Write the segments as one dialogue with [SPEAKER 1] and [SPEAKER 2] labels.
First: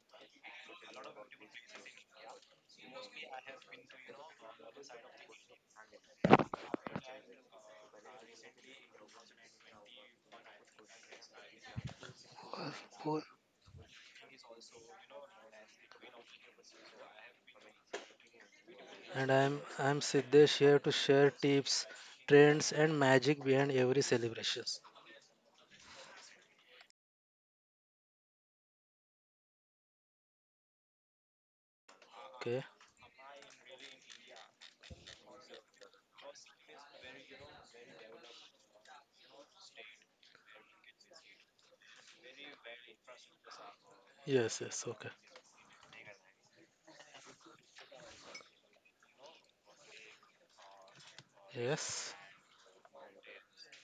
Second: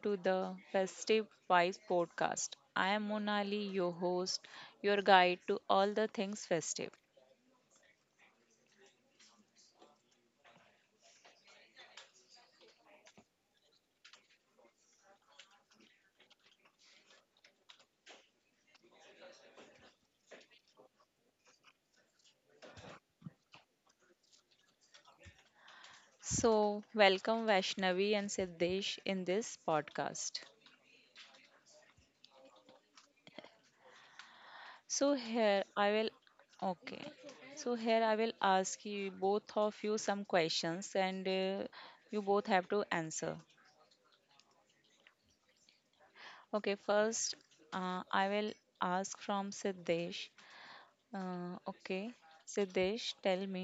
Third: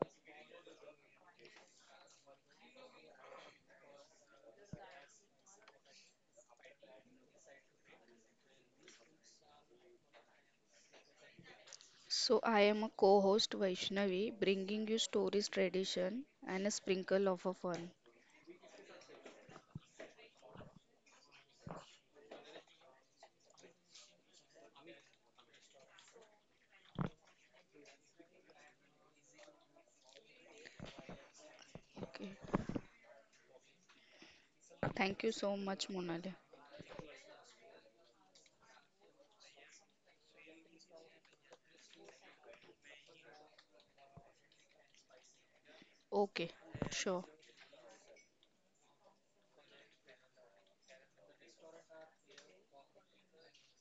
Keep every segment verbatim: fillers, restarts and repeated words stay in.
[SPEAKER 1] to the Festive Vibes podcast. I am Monali, your host, your guide to all the things festive.
[SPEAKER 2] So, I am a co
[SPEAKER 3] Cool.
[SPEAKER 2] host Vaishnavi, bringing you stories, tradition, and a sprinkle of a fun.
[SPEAKER 3] And I'm I'm Siddesh here to share tips, trends, and magic behind every celebrations.
[SPEAKER 1] So, welcome Vaishnavi and Siddesh in this podcast.
[SPEAKER 2] Okay.
[SPEAKER 3] Okay.
[SPEAKER 1] So
[SPEAKER 2] Thank you
[SPEAKER 1] here
[SPEAKER 2] so
[SPEAKER 1] I
[SPEAKER 2] much,
[SPEAKER 1] will
[SPEAKER 2] Monali.
[SPEAKER 1] okay. So here I will ask you both of you some questions and uh, you both have to answer.
[SPEAKER 3] Yes. Yes. Okay.
[SPEAKER 2] Okay,
[SPEAKER 1] Okay,
[SPEAKER 2] sure.
[SPEAKER 1] first uh, I will ask from Siddesh. Uh,
[SPEAKER 3] Yes.
[SPEAKER 1] okay, Siddesh, tell me,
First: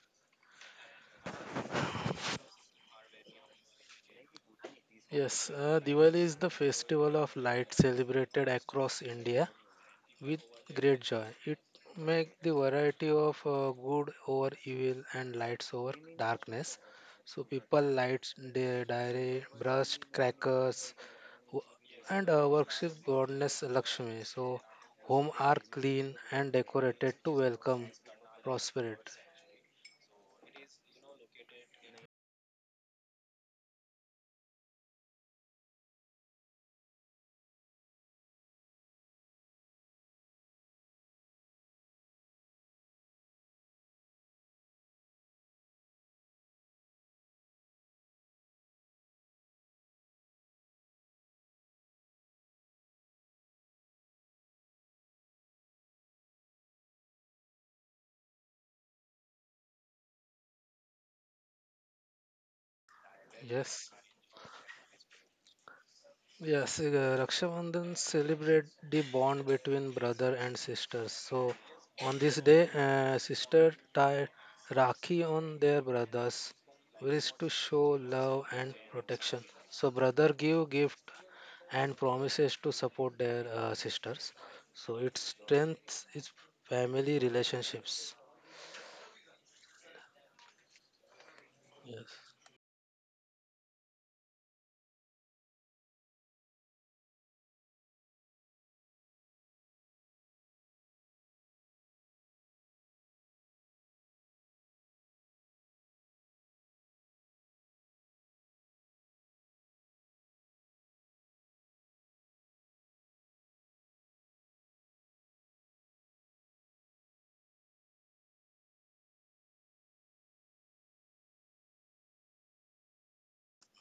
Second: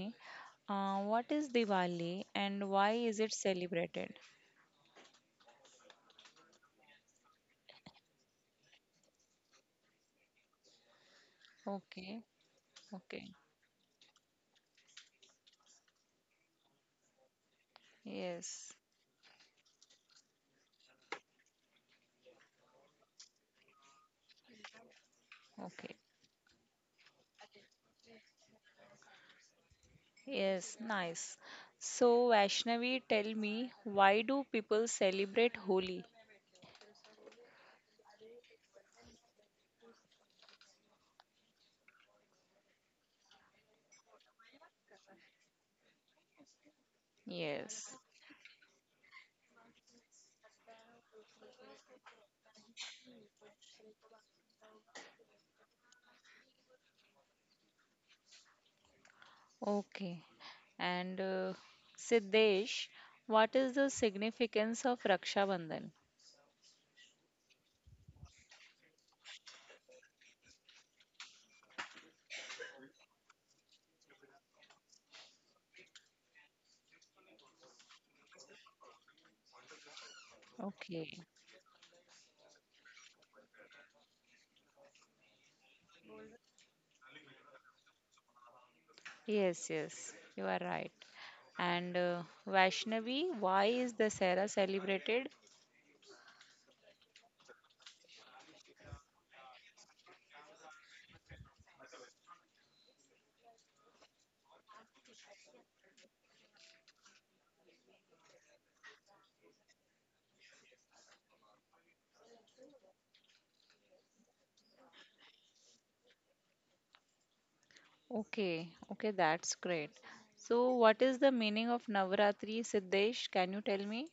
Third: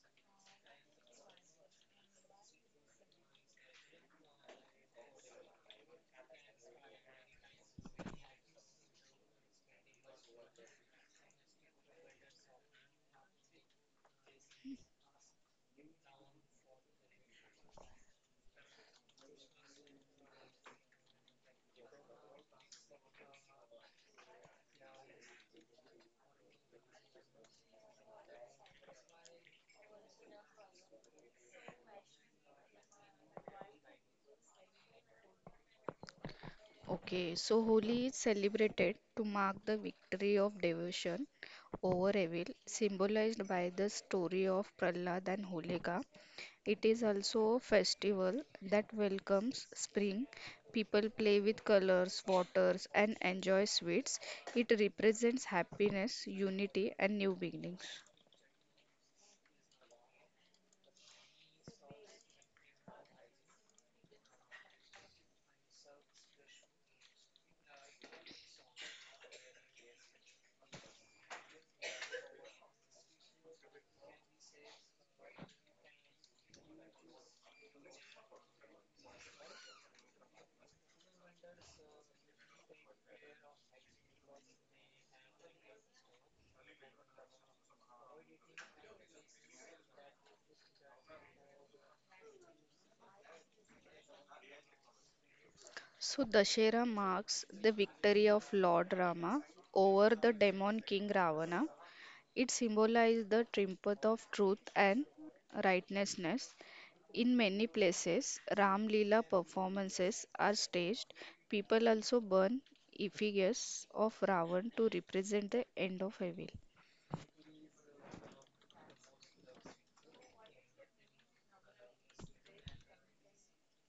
[SPEAKER 1] uh, what is Diwali and why is it celebrated?
[SPEAKER 3] Yes. Uh, Diwali is the festival of light celebrated across India with great joy. It
[SPEAKER 1] Okay,
[SPEAKER 3] makes the variety
[SPEAKER 1] okay,
[SPEAKER 3] of uh, good over evil and lights over darkness. So people lights
[SPEAKER 1] yes,
[SPEAKER 3] their diary, brushed crackers, Wo- and uh, worship goddess Lakshmi. So, home are
[SPEAKER 1] okay,
[SPEAKER 3] clean and decorated to welcome prosperity.
[SPEAKER 1] yes, nice. So, Vaishnavi, tell me, why do people celebrate Holi?
[SPEAKER 2] Okay, so Holi is celebrated to mark the victory of devotion over evil, symbolized by the story of Prahlad and Holika. It is also a
[SPEAKER 1] Yes,
[SPEAKER 2] festival that welcomes spring. People play with colors, waters, and enjoy sweets. It represents happiness, unity, and new beginnings.
[SPEAKER 1] okay. And uh, Siddesh, what is the
[SPEAKER 3] Yes,
[SPEAKER 1] significance of Raksha Bandhan?
[SPEAKER 3] yes. Uh, Rakshabandhan celebrate the bond between brother and sisters. So, on this day, uh, sister tie Rakhi on their brothers, which is to show love and protection. So, brother give
[SPEAKER 1] Okay,
[SPEAKER 3] gift and promises to support their uh, sisters. So it strengthens its family relationships.
[SPEAKER 1] yes, yes, you are right. And uh,
[SPEAKER 3] Yes.
[SPEAKER 1] Vaishnavi, why is Dasera celebrated?
[SPEAKER 2] So, Dashera marks the victory of Lord Rama over the demon king Ravana. It symbolizes the triumph of truth and righteousness. In many places, Ram Lila performances are staged. People also burn effigies of Ravan to represent the end of evil.
[SPEAKER 1] Okay, okay, that's great. So, what is the meaning of Navratri, Siddesh? Can you tell me?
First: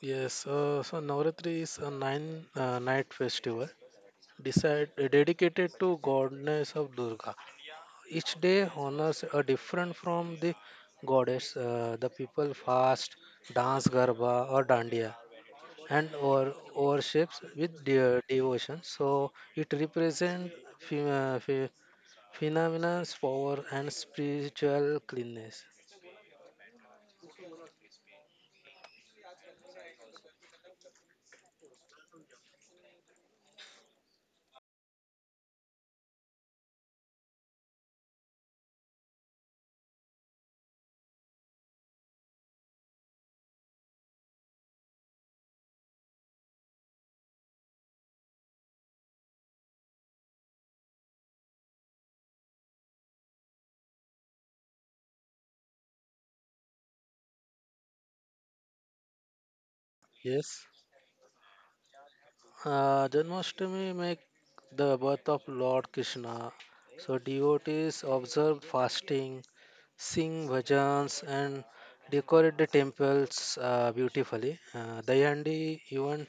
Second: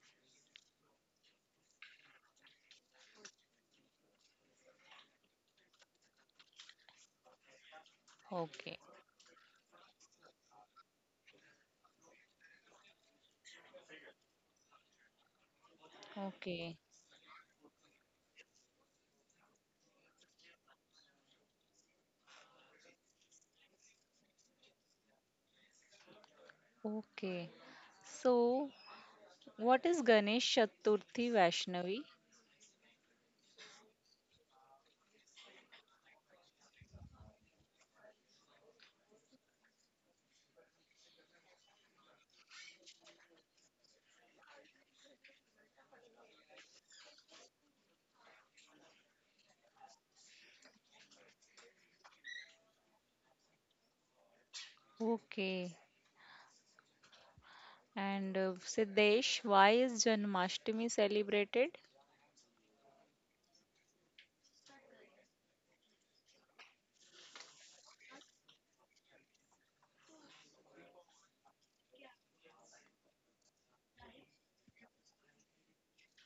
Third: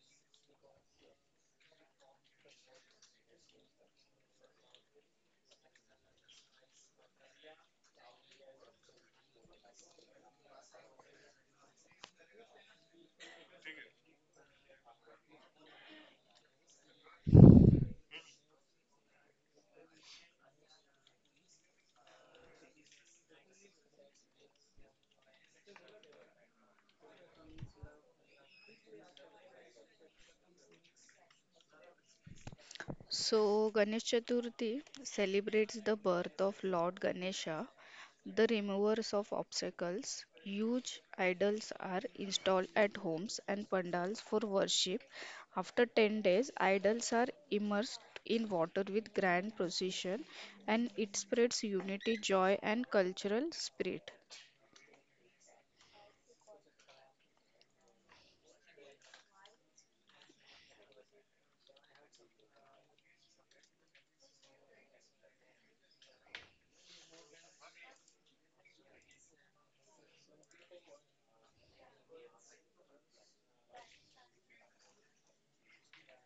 [SPEAKER 3] Yes. Uh, so Navratri is a nine uh, night festival decide, dedicated to goddess of Durga. Each day
[SPEAKER 1] Okay,
[SPEAKER 3] honors a different from the goddess. Uh, the people fast, dance garba or dandiya, and or
[SPEAKER 1] okay,
[SPEAKER 3] worships with de- devotion. So it represents phenomenon, power, and spiritual cleanness.
[SPEAKER 1] okay. So, what is Ganesh Chaturthi, Vaishnavi?
[SPEAKER 2] So, Ganesh Chaturthi celebrates the birth of Lord Ganesha, the removers of obstacles. Huge idols are installed at homes and pandals for worship. After ten days, idols are immersed in water with grand procession, and it spreads unity, joy, and cultural spirit.
[SPEAKER 1] Okay, and uh, Siddesh, why is
[SPEAKER 3] Yes.
[SPEAKER 1] Janmashtami celebrated?
[SPEAKER 3] Uh, Janmashtami make the birth of Lord Krishna. So devotees observe fasting, sing bhajans, and decorate the temples uh, beautifully. Uh, Dayandi even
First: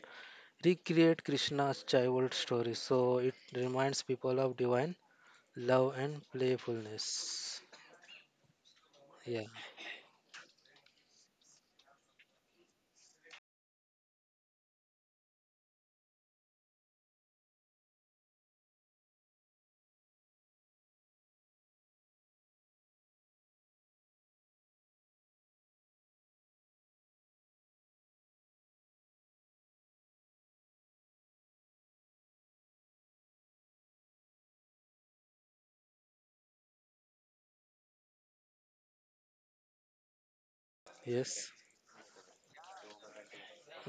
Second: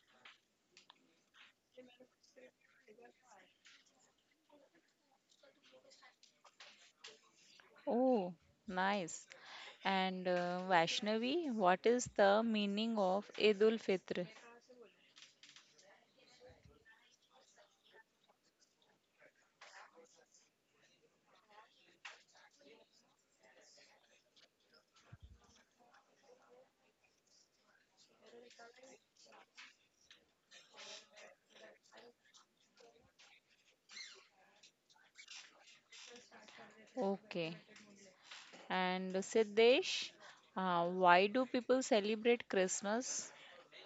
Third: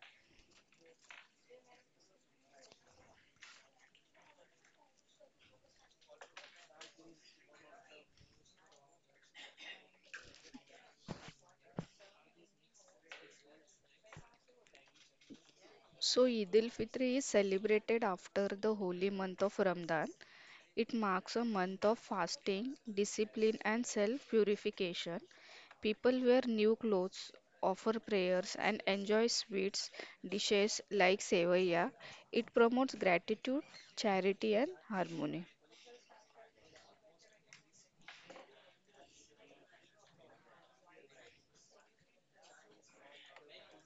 [SPEAKER 3] recreate Krishna's childhood story. So it reminds people of divine love and playfulness.
[SPEAKER 1] Oh, nice.
[SPEAKER 3] Yeah.
[SPEAKER 1] And uh, Vaishnavi, what is the meaning of Eid ul Fitr?
[SPEAKER 2] So, Eid al Fitr is celebrated after the holy month of Ramadan. It marks a month of fasting, discipline, and self purification. People wear new clothes, offer prayers, and enjoy sweets, dishes like sevaya. It promotes gratitude, charity, and harmony.
[SPEAKER 1] Okay. And Siddesh, uh, why
[SPEAKER 3] Yes.
[SPEAKER 1] do people celebrate Christmas?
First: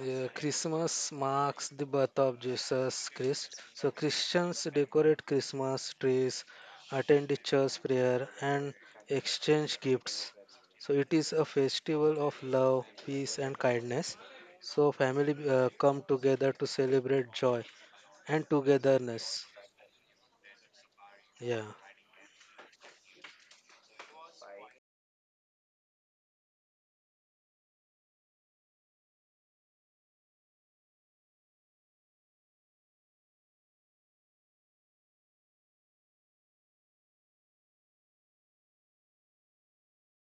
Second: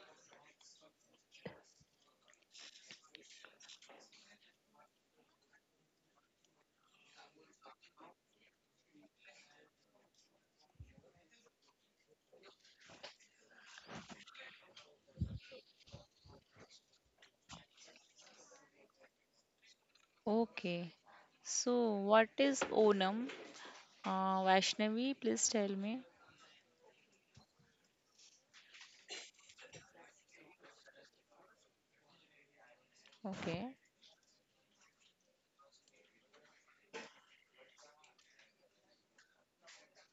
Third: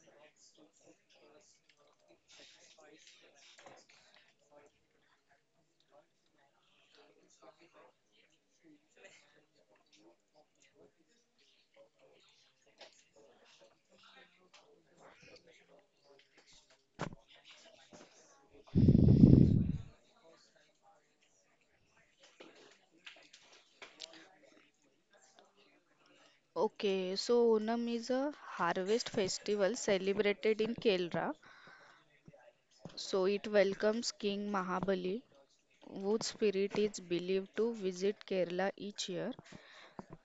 [SPEAKER 3] Yeah, Christmas marks the birth of Jesus Christ. So Christians decorate Christmas trees, attend the church prayer, and exchange gifts. So it is a festival of love, peace, and kindness. So family uh, come together to celebrate joy and togetherness.
[SPEAKER 1] Okay.
[SPEAKER 3] Yeah.
[SPEAKER 1] So, what is Onam? Uh, Vaishnavi, please tell me.
[SPEAKER 2] Okay, so Onam is a harvest festival celebrated in Kerala. So it
[SPEAKER 1] Okay.
[SPEAKER 2] welcomes King Mahabali, whose spirit is believed to visit Kerala each year.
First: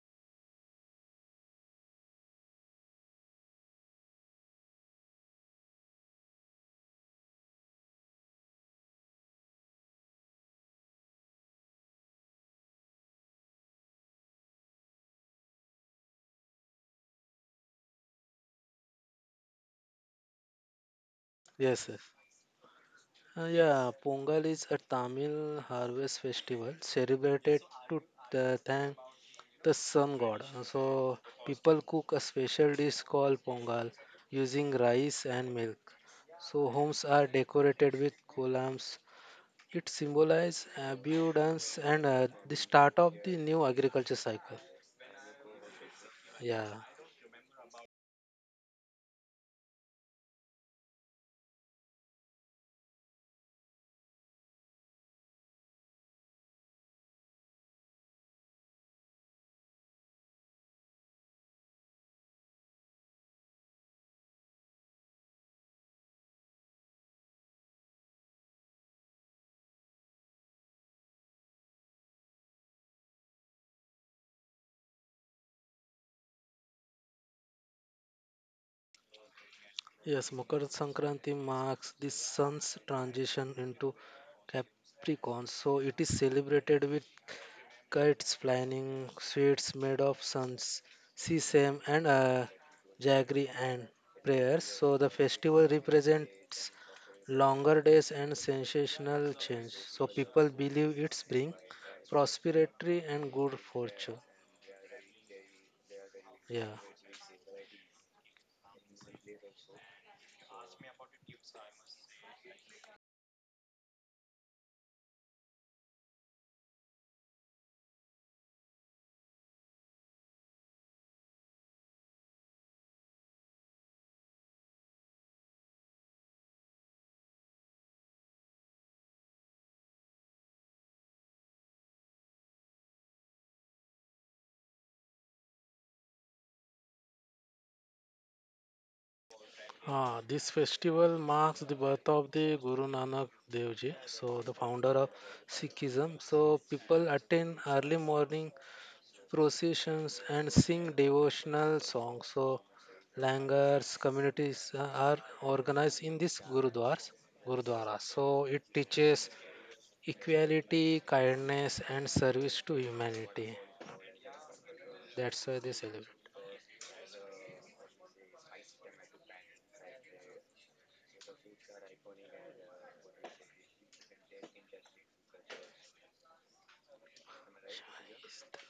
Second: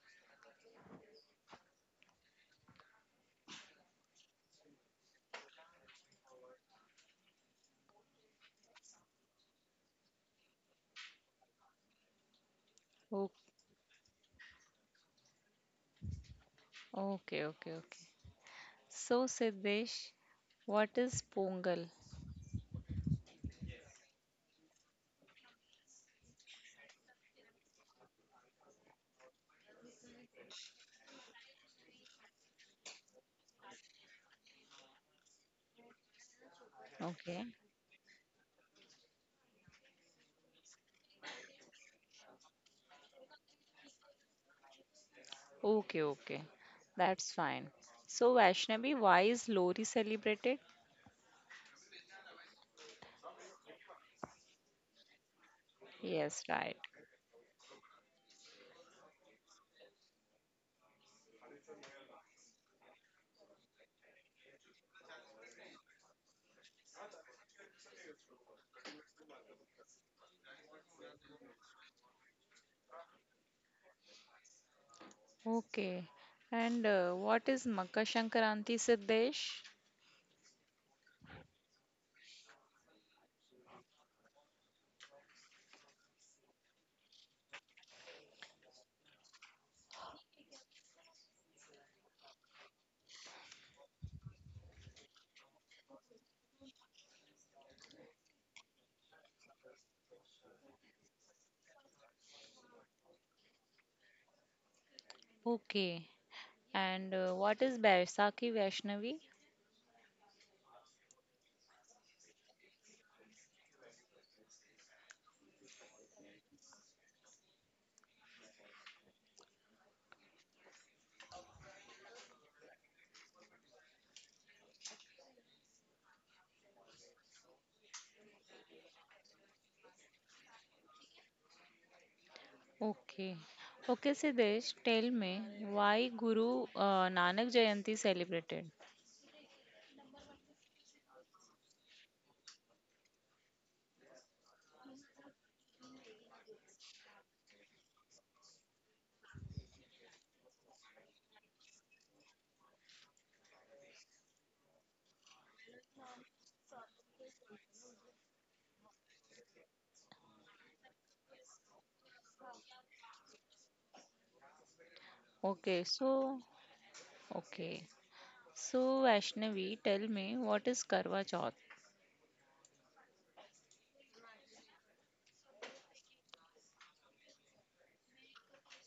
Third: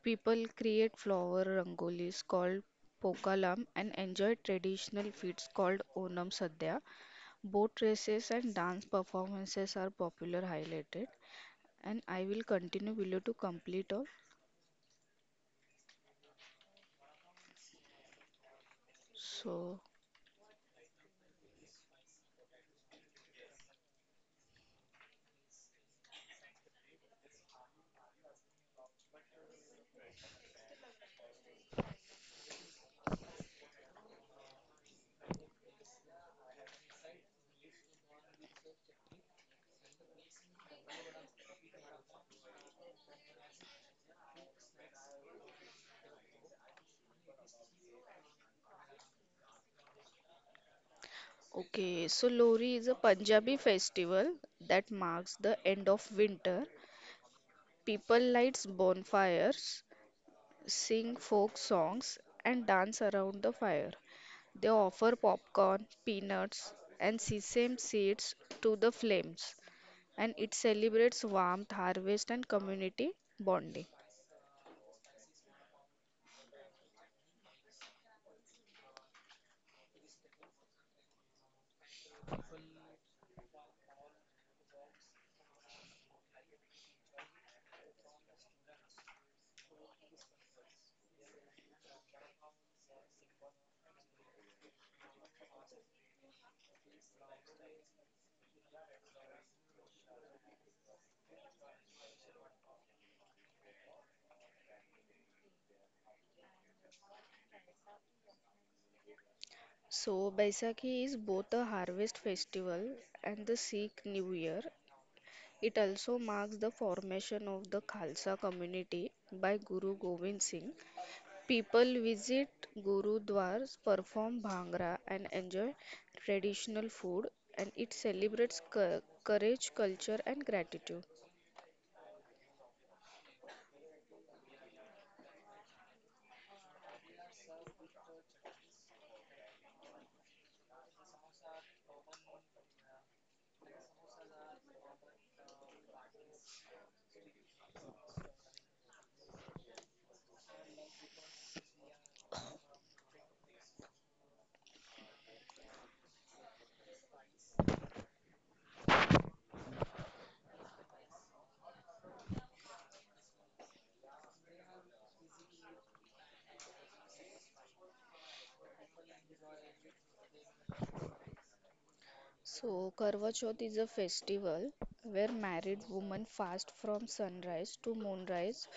[SPEAKER 2] People create flower rangolis called pokalam and enjoy traditional feasts called Onam Sadhya. Boat races and dance performances are popular highlighted. And I will continue below to
[SPEAKER 1] O-
[SPEAKER 2] complete all.
[SPEAKER 1] Okay, okay, okay. So,
[SPEAKER 2] So,
[SPEAKER 1] Siddesh, what is
[SPEAKER 3] Yes, yes.
[SPEAKER 1] Pongal?
[SPEAKER 3] Uh, yeah, Pongal is a Tamil harvest festival celebrated to uh, thank the sun god. So people cook a special dish called pongal using rice and milk. So homes are
[SPEAKER 1] Okay.
[SPEAKER 3] decorated with columns. It symbolizes abundance and uh, the start of the new agriculture cycle.
[SPEAKER 1] Okay, okay.
[SPEAKER 3] Yeah.
[SPEAKER 1] That's fine. So, Vaishnavi, why is Lori celebrated?
[SPEAKER 2] okay, so Lori is a Punjabi festival that marks the end of
[SPEAKER 1] Yes,
[SPEAKER 2] winter.
[SPEAKER 1] right.
[SPEAKER 2] People lights bonfires sing folk songs, and dance around the fire. They offer popcorn, peanuts, and sesame seeds to the flames, and it celebrates warmth, harvest, and community bonding.
[SPEAKER 1] Okay. And uh, what is Makar Sankranti, Siddesh?
[SPEAKER 3] Yes, Makar Sankranti marks the sun's transition into Capricorn. So it is celebrated with kites flying, sweets made of suns, sesame, and uh, jaggery and prayers. So the festival represents longer days and sensational change. So people believe it's bring prosperity and good fortune.
[SPEAKER 1] Okay.
[SPEAKER 3] Yeah.
[SPEAKER 1] And uh, what is Baisakhi, Vaishnavi?
[SPEAKER 2] So, Baisakhi is both a harvest festival and the Sikh New Year. It also marks the formation of the Khalsa community by Guru Gobind Singh. People visit gurudwaras, perform bhangra, and enjoy traditional food, and it celebrates cou- courage, culture, and gratitude.
[SPEAKER 1] Okay. Okay, Siddesh, tell me why Guru uh, Nanak Jayanti celebrated?
[SPEAKER 3] Ah, this festival marks the birth of the Guru Nanak Dev Ji, so the founder of Sikhism. So people attend early morning processions, and sing devotional songs. So, langars communities uh, are organized in this gurudwars, gurudwara. So, it teaches equality, kindness, and service to humanity. That's why
[SPEAKER 1] Okay,
[SPEAKER 3] they celebrate.
[SPEAKER 1] so, okay. So, Vaishnavi, tell me what is Karwa Chauth?
[SPEAKER 2] So, Karva Chauth is a festival where married women fast from sunrise to moonrise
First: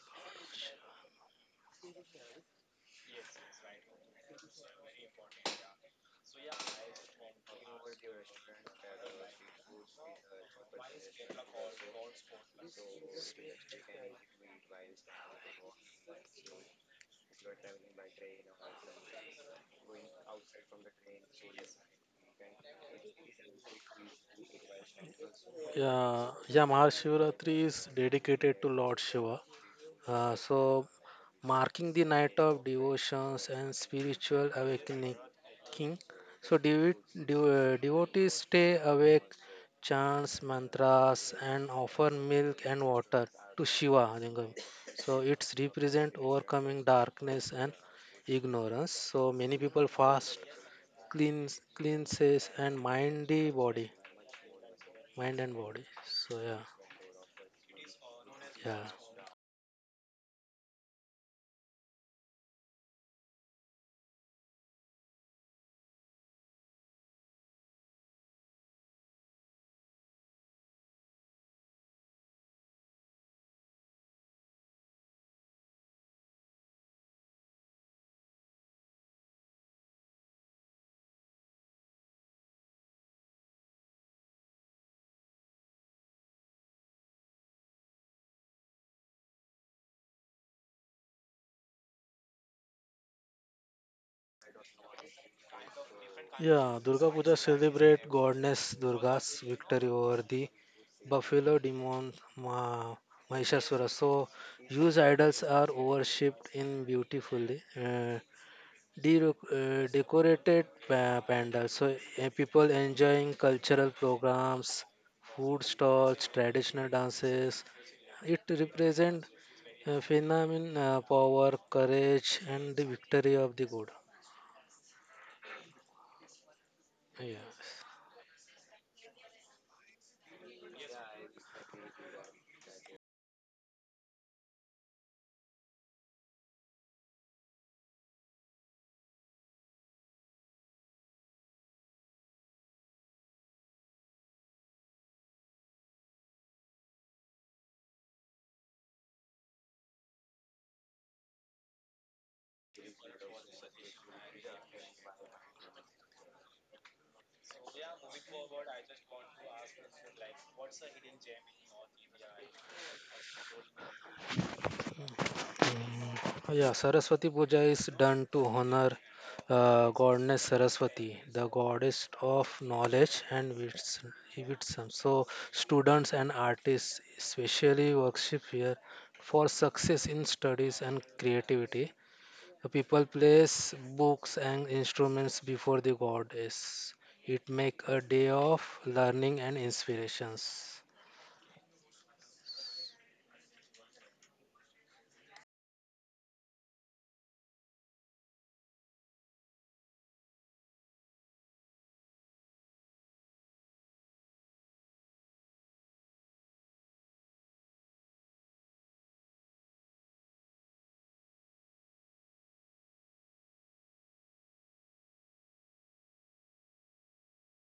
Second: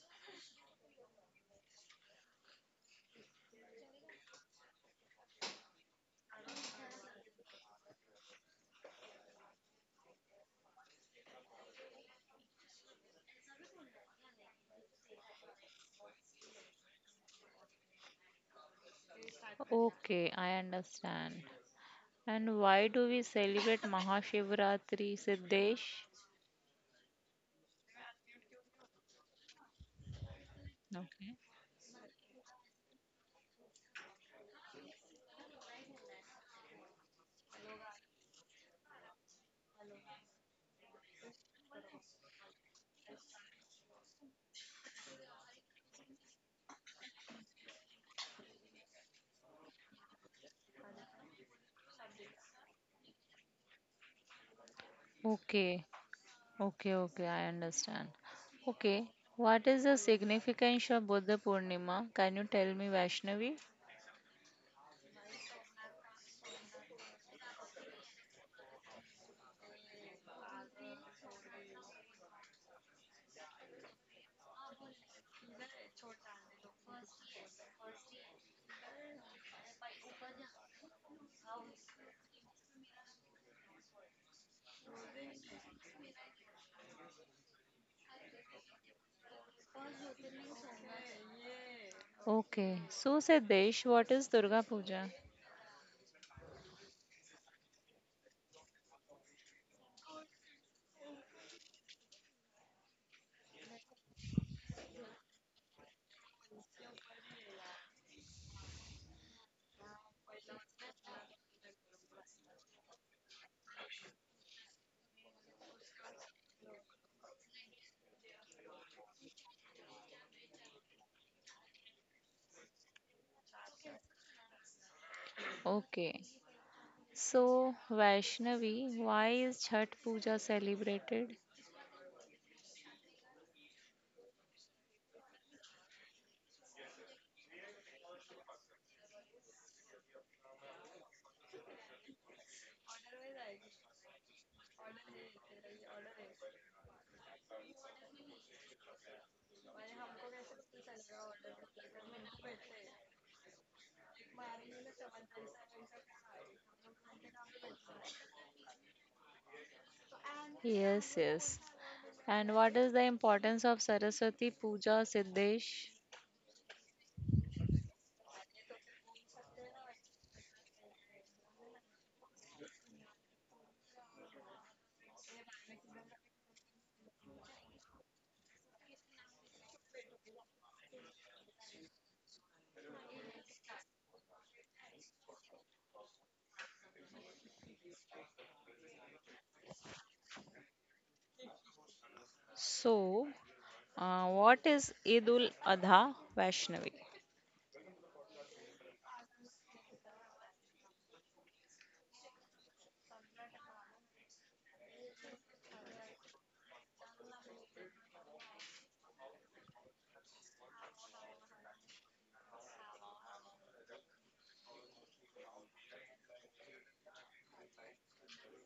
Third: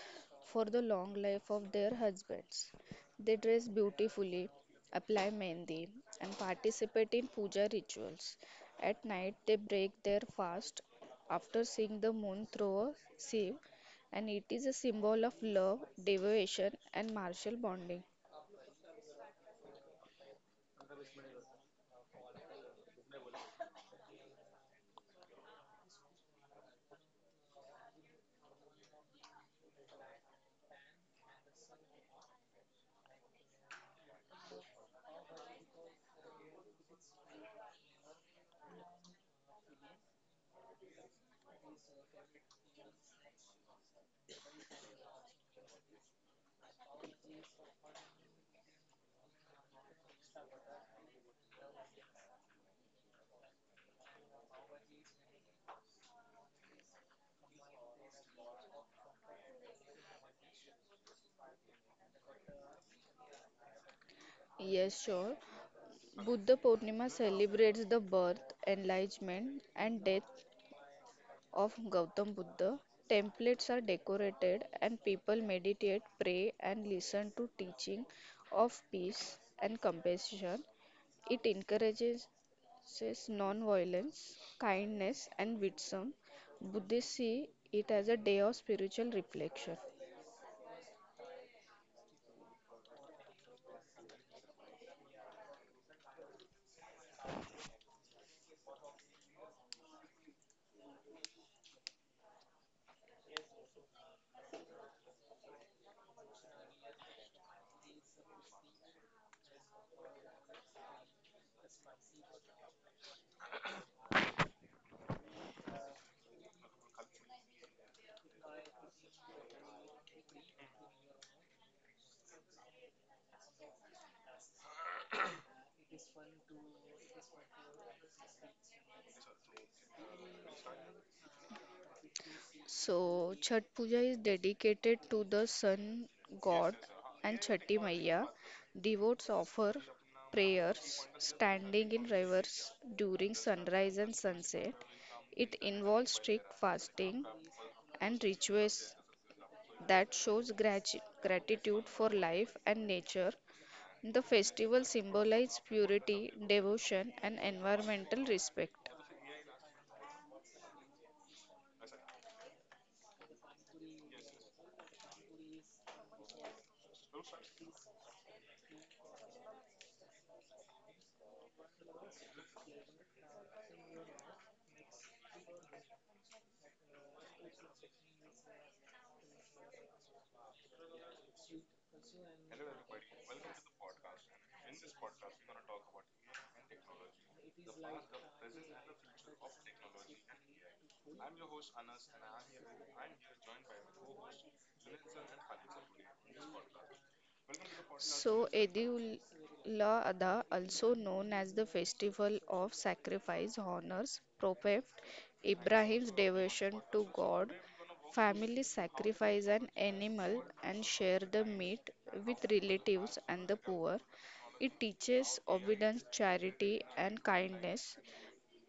[SPEAKER 2] for the long life of their husbands. They dress beautifully, apply mehndi, and participate in puja rituals. At night, they break their fast after seeing the moon through a sieve, and it is a symbol of love, devotion, and martial bonding.
[SPEAKER 1] Okay, I understand. And why do we celebrate Mahashivratri, Siddesh?
[SPEAKER 3] Yeah, yeah, Mahashivratri is dedicated to Lord Shiva. Uh, so,
[SPEAKER 1] Okay.
[SPEAKER 3] marking the night of devotions and spiritual awakening. So, devo- devo- uh, devotees stay awake, chants mantras, and offer milk and water to Shiva Lingam. So, it's represent overcoming darkness and ignorance. So, many people fast, cleanse, cleanses, and mind the body, mind and body.
[SPEAKER 1] Okay,
[SPEAKER 3] So, yeah,
[SPEAKER 1] okay, okay, I understand.
[SPEAKER 3] yeah.
[SPEAKER 1] Okay, what is the significance of Buddha Purnima? Can you tell me, Vaishnavi?
[SPEAKER 2] Yes, sure. Buddha Purnima celebrates the birth, enlightenment, and death of Gautam Buddha. Templates are decorated, and people meditate, pray, and listen to teaching of peace and compassion. It encourages non-violence, kindness, and wisdom. Buddhists see it as a day of spiritual reflection.
[SPEAKER 1] Okay, so Siddesh, what is Durga Puja?
[SPEAKER 3] Yeah, Durga Puja celebrate goddess Durga's victory over the buffalo demon Ma- Mahishasura. So, huge idols are worshipped in beautifully uh, de- uh, decorated pa- pandals. So, uh, people enjoying cultural programs, food stalls, traditional dances. It represents uh, phenomenon, uh, power, courage, and the victory of the good.
[SPEAKER 1] Okay,
[SPEAKER 3] Yes.
[SPEAKER 1] so Vaishnavi, why is Chhat Puja celebrated?
[SPEAKER 2] So, Chhat Puja is dedicated to the sun god and Chhati Maiya. Devotees offer prayers standing in rivers during sunrise and sunset. It involves strict fasting and rituals that shows grati- gratitude for life and nature. The festival symbolizes purity, devotion, and environmental respect.
[SPEAKER 1] Yes, yes. And what is the importance of Saraswati Puja, Siddesh?
[SPEAKER 3] Yeah, Saraswati Puja is done to honor uh, goddess Saraswati, the goddess of knowledge and wits- wisdom. So, students and artists especially worship here for success in studies and creativity. The people place books and instruments before the goddess. It make a day of learning and inspirations.
[SPEAKER 1] So, uh, what is Eidul Adha Vaishnavi?
[SPEAKER 2] So, Edula Adha, also known as the Festival of Sacrifice, honors Prophet Ibrahim's devotion to God. Families sacrifice an animal and share the meat with relatives and the poor. It teaches obedience, charity, and kindness.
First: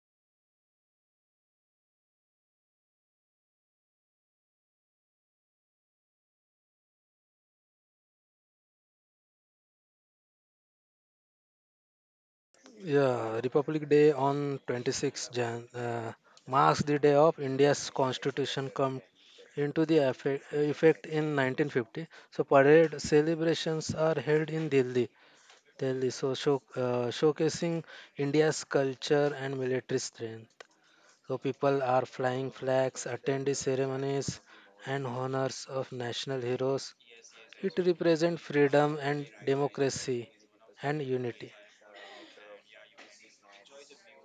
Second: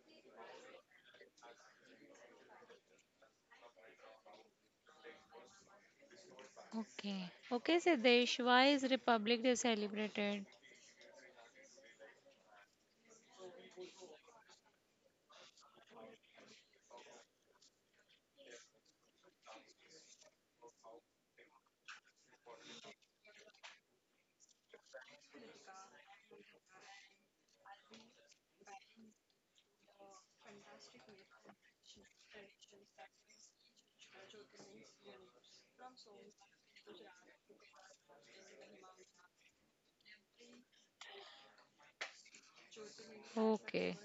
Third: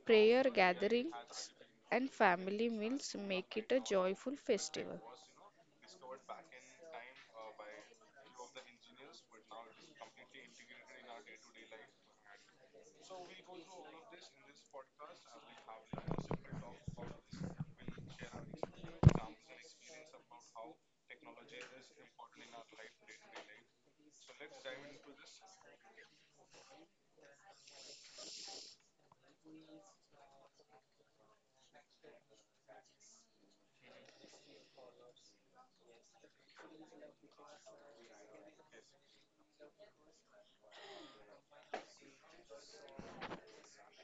[SPEAKER 2] Prayer gatherings and family meals make it a joyful festival.
[SPEAKER 1] Okay. Okay, Siddesh, why is Republic Day celebrated?
[SPEAKER 3] Yeah, Republic Day on twenty-sixth January uh, marks the day of India's constitution come into the effe- effect in nineteen fifty. So parade celebrations are held in Delhi, Delhi. So show, uh, showcasing India's culture and military strength. So people are flying flags, attend the ceremonies and honors of national heroes. It represents freedom and democracy and unity.
[SPEAKER 1] Okay.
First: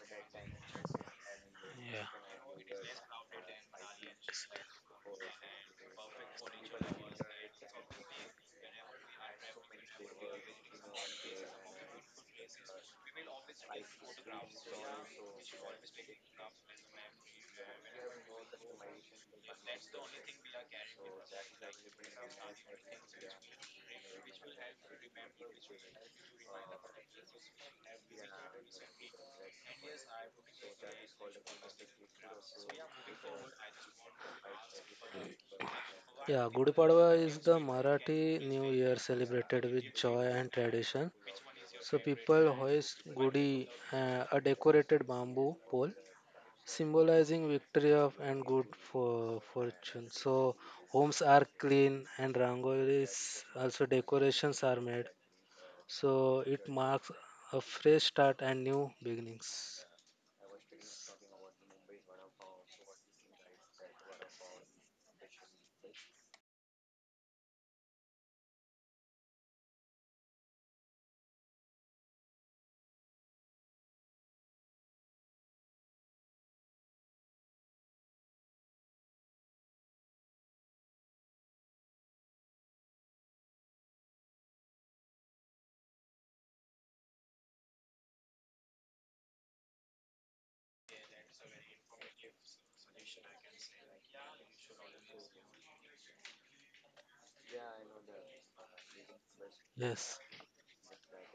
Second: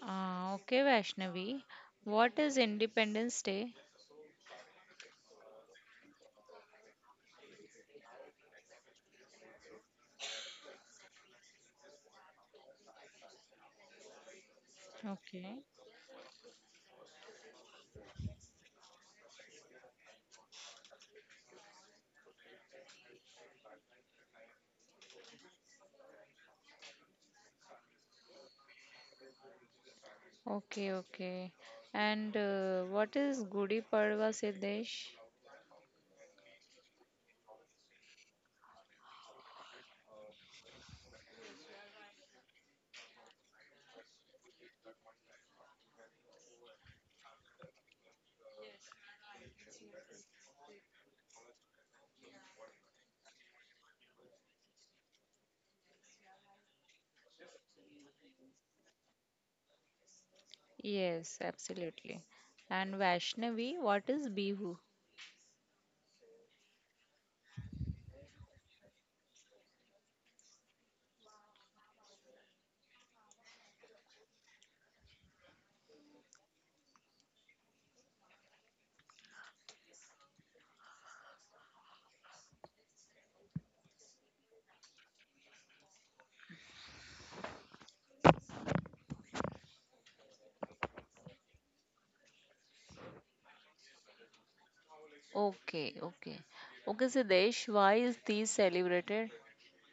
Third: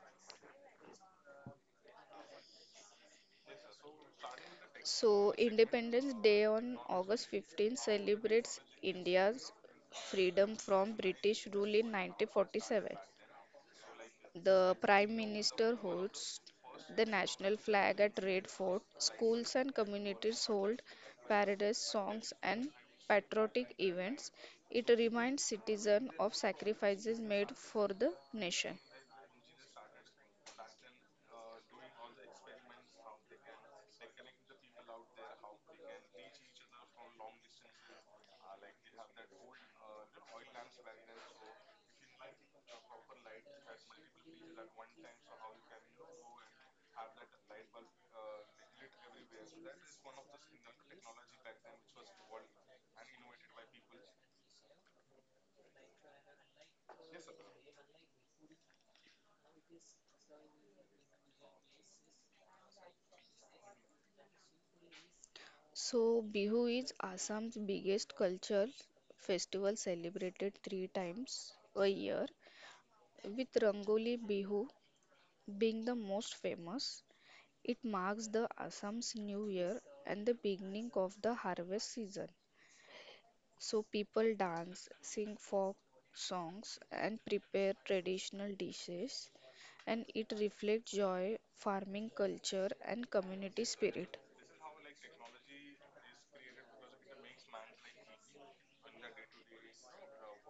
[SPEAKER 1] Uh, okay, Vaishnavi. What is Independence Day?
[SPEAKER 2] So, Independence Day on August fifteenth celebrates India's freedom from British rule in nineteen forty-seven. The Prime
[SPEAKER 1] Okay.
[SPEAKER 2] Minister holds the national flag at Red Fort. Schools and communities hold parades, songs, and patriotic events. It reminds citizens of sacrifices made for the nation.
[SPEAKER 1] Okay, okay. And uh, what is Gudi Padwa, Siddesh?
[SPEAKER 3] Yeah, Gudi Padwa is the Marathi New Year celebrated with joy and tradition. So people hoist Gudi, uh, a decorated bamboo pole, symbolizing victory of and good for fortune. So homes are clean and rangolis, also decorations are made. So it marks a fresh start and new beginnings.
[SPEAKER 1] Yes, absolutely. And Vaishnavi, what is Bihu?
[SPEAKER 2] So, Bihu is Assam's biggest cultural festival celebrated three times a year, with Rangoli Bihu being the most famous. It marks the Assam's new year and the beginning of the harvest season. So, people dance, sing folk songs, and prepare traditional dishes, and it reflects joy, farming culture, and community spirit.
[SPEAKER 1] Okay, okay. Okay, Siddesh, why is these
[SPEAKER 3] Yes.
[SPEAKER 1] celebrated?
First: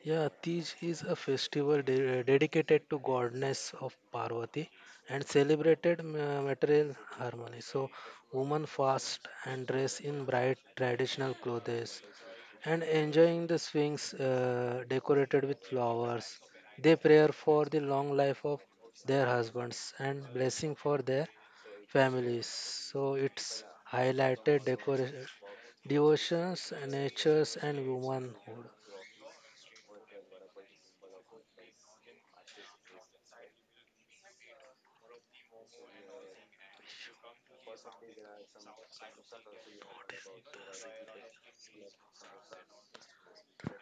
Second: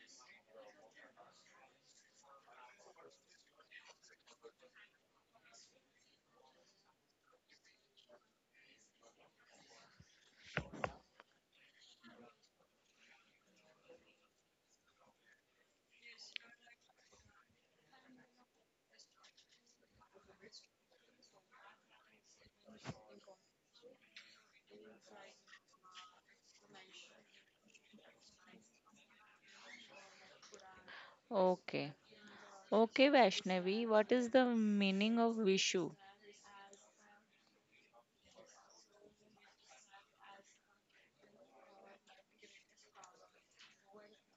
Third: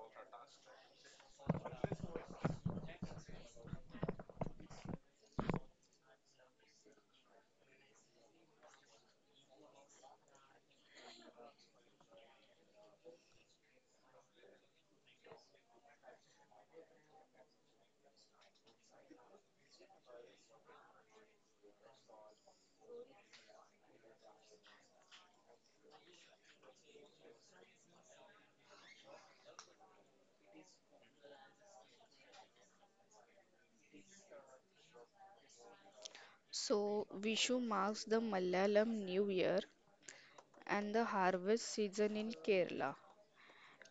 [SPEAKER 3] Yeah, Tej is a festival de- dedicated to goddess of Parvati and celebrated ma- material harmony. So, women fast and dress in bright traditional clothes and enjoying the Sphinx uh, decorated with flowers. They pray for the long life of their husbands and blessing for their families. So, it's highlighted decor- devotions, natures, and womanhood.
[SPEAKER 1] Okay. Okay, Vaishnavi, what is the meaning of Vishu?
[SPEAKER 2] So, Vishu marks the Malayalam New Year and the harvest season in Kerala.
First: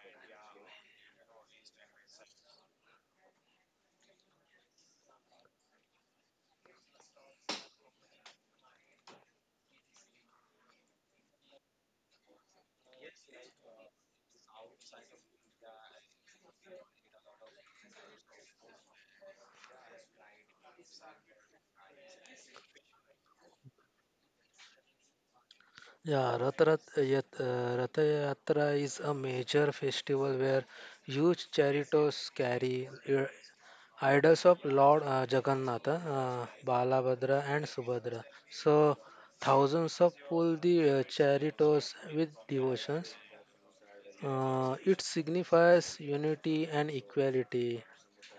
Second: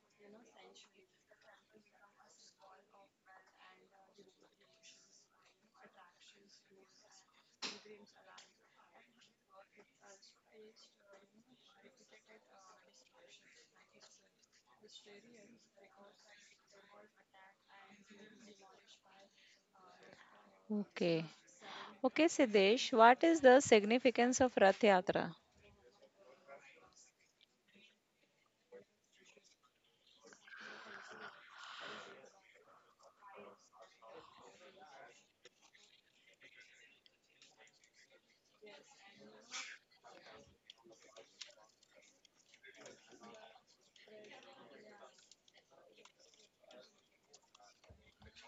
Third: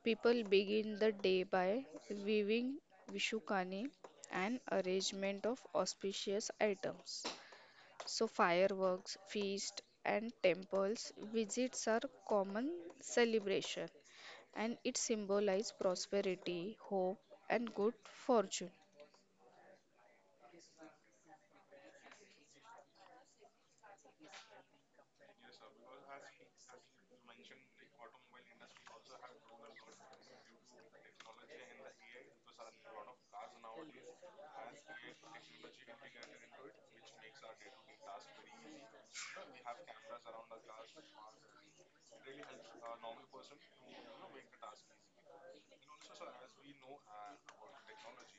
[SPEAKER 2] People begin the day by weaving Vishukani, an arrangement of auspicious items. So, fireworks, feast, and temples visits are common celebration, and it symbolizes prosperity, hope, and good fortune.
[SPEAKER 1] Okay. Okay, Siddesh, what is the significance of Rath Yatra?
[SPEAKER 3] Yeah, Rath Rat, Yat- uh, Rath Yatra is a major festival where huge chariots carry uh, idols of Lord uh, Jagannath, uh, Balabhadra, and Subhadra. So, thousands of pull the uh, chariots with devotions. Uh, it signifies unity and equality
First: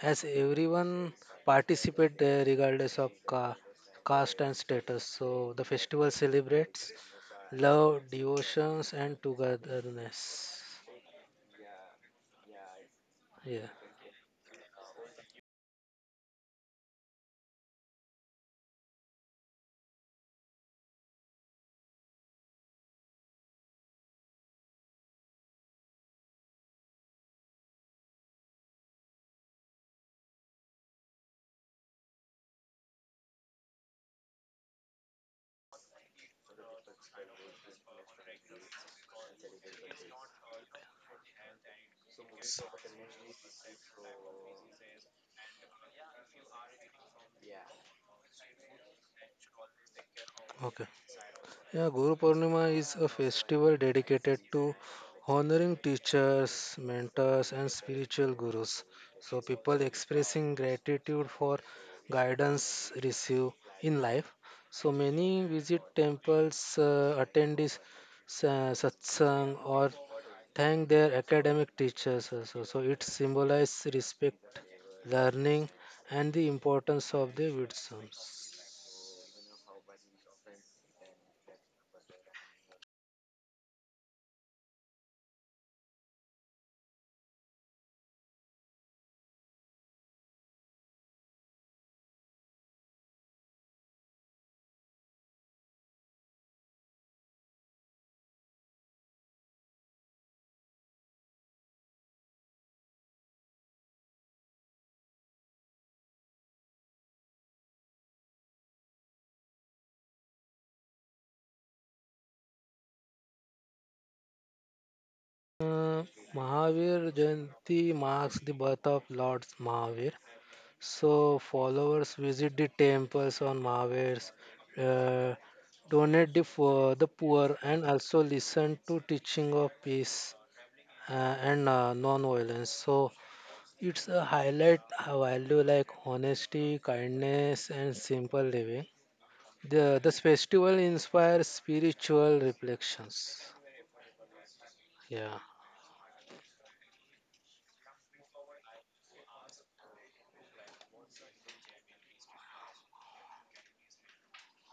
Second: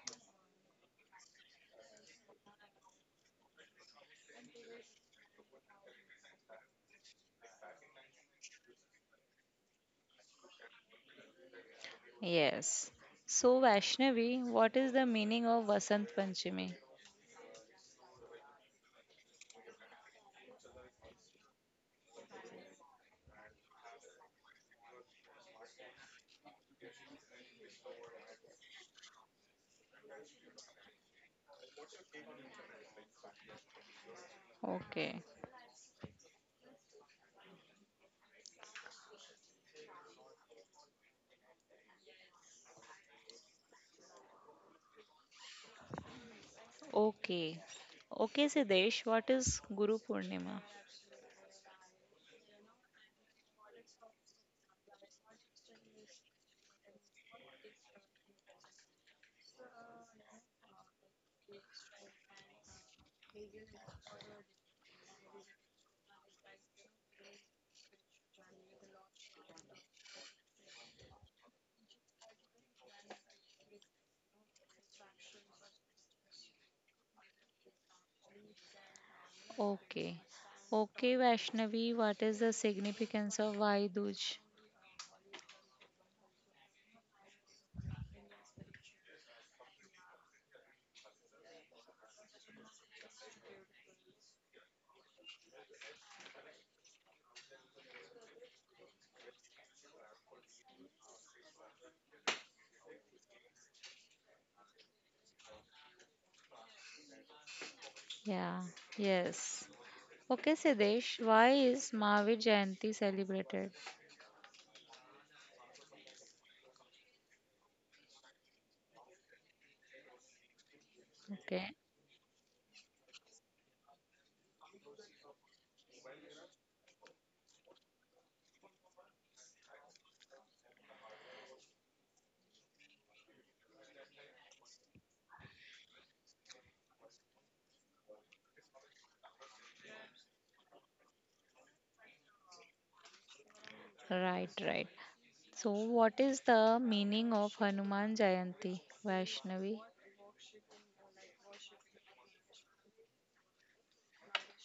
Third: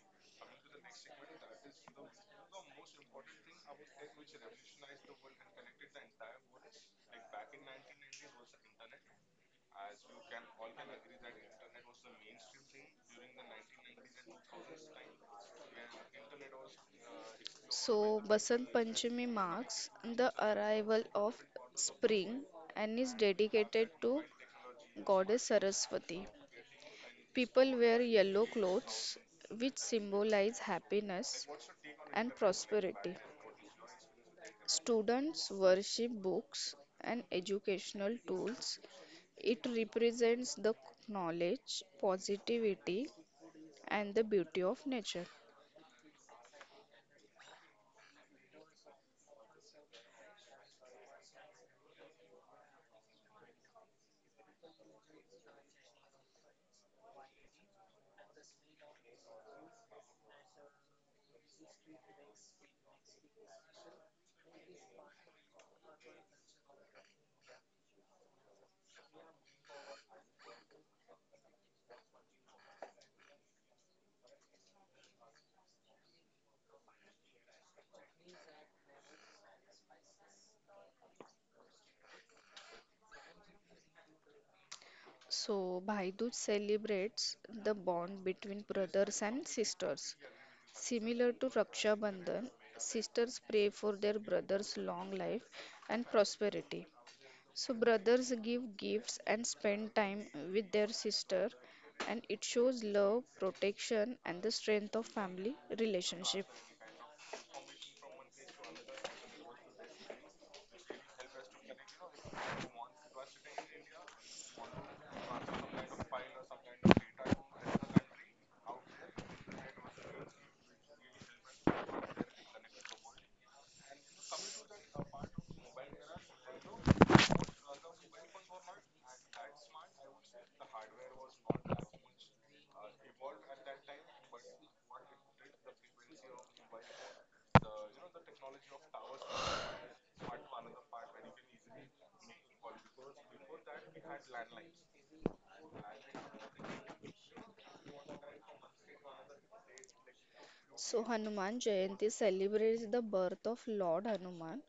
[SPEAKER 3] as everyone participate uh, regardless of ca- caste and status. So the festival celebrates love, devotions, and togetherness.
[SPEAKER 1] Yes. So,
[SPEAKER 3] Yeah.
[SPEAKER 1] Vaishnavi, what is the meaning of Vasant Panchami?
[SPEAKER 2] So, Basant Panchami marks the arrival of spring and is dedicated to goddess Saraswati. People wear yellow clothes, which symbolize happiness and prosperity.
[SPEAKER 1] Okay.
[SPEAKER 2] Students worship books and educational tools. It represents the knowledge, positivity, and the beauty of nature.
[SPEAKER 1] Okay. Okay, Siddesh, what is Guru Purnima?
[SPEAKER 3] Okay. Yeah, Guru Purnima is a festival dedicated to honoring teachers, mentors, and spiritual gurus. So, people expressing gratitude for guidance received in life. So, many visit temples, uh, attend this sa- satsang, or thank their academic teachers also. So, it symbolizes respect, learning, and the importance of the wisdom.
[SPEAKER 1] Okay. Okay, Vaishnavi, what is the significance of Vaiduj?
[SPEAKER 2] So, Bhai Dooj celebrates the bond between brothers and sisters. Similar to Raksha Bandhan, sisters pray for their brother's long life and prosperity. So brothers give gifts and spend time with their sister, and it shows love, protection and the strength of family relationship.
[SPEAKER 1] Yeah. Yes. Okay, Siddesh, why is Mahavir Jayanti celebrated?
[SPEAKER 3] Uh, Mahavir Jayanti marks the birth of Lord Mahavir. So,
[SPEAKER 1] Okay.
[SPEAKER 3] followers visit the temples on Mahavir's, uh, donate the for the poor, and also listen to teaching of peace uh, and uh, non-violence. So, it's a highlight a value like honesty, kindness, and simple living. The this festival inspires spiritual reflections.
[SPEAKER 1] Right, right.
[SPEAKER 3] Yeah.
[SPEAKER 1] So, what is the meaning of Hanuman Jayanti, Vaishnavi?
[SPEAKER 2] So Hanuman Jayanti celebrates the birth of Lord Hanuman,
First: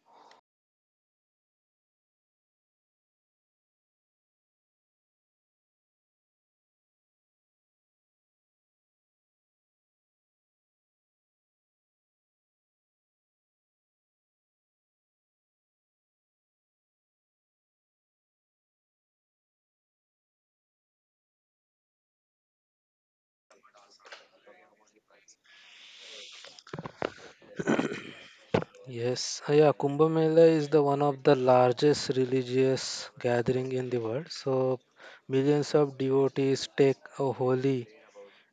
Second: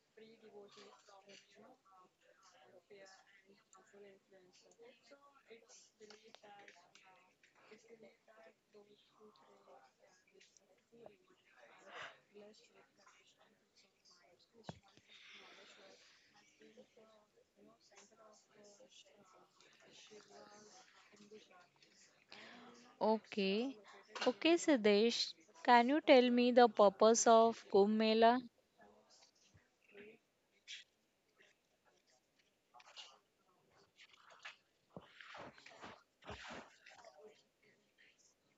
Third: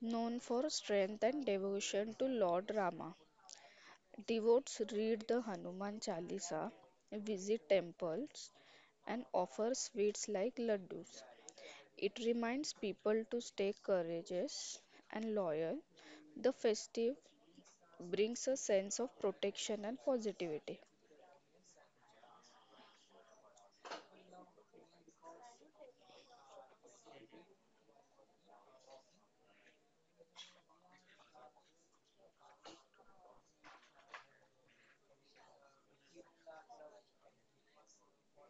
[SPEAKER 2] known for strength and devotion to Lord Rama. Devotees read the Hanuman Chalisa, visit temples and offer sweets like laddus. It reminds people to stay courageous and loyal. The festive brings a sense of protection and positivity.
[SPEAKER 1] Okay. Okay, Siddesh, can you tell me the purpose of Kumbh Mela?
[SPEAKER 3] Yes, uh, yeah, Kumbh Mela is the one of the largest religious gathering in the world. So millions of devotees take a holy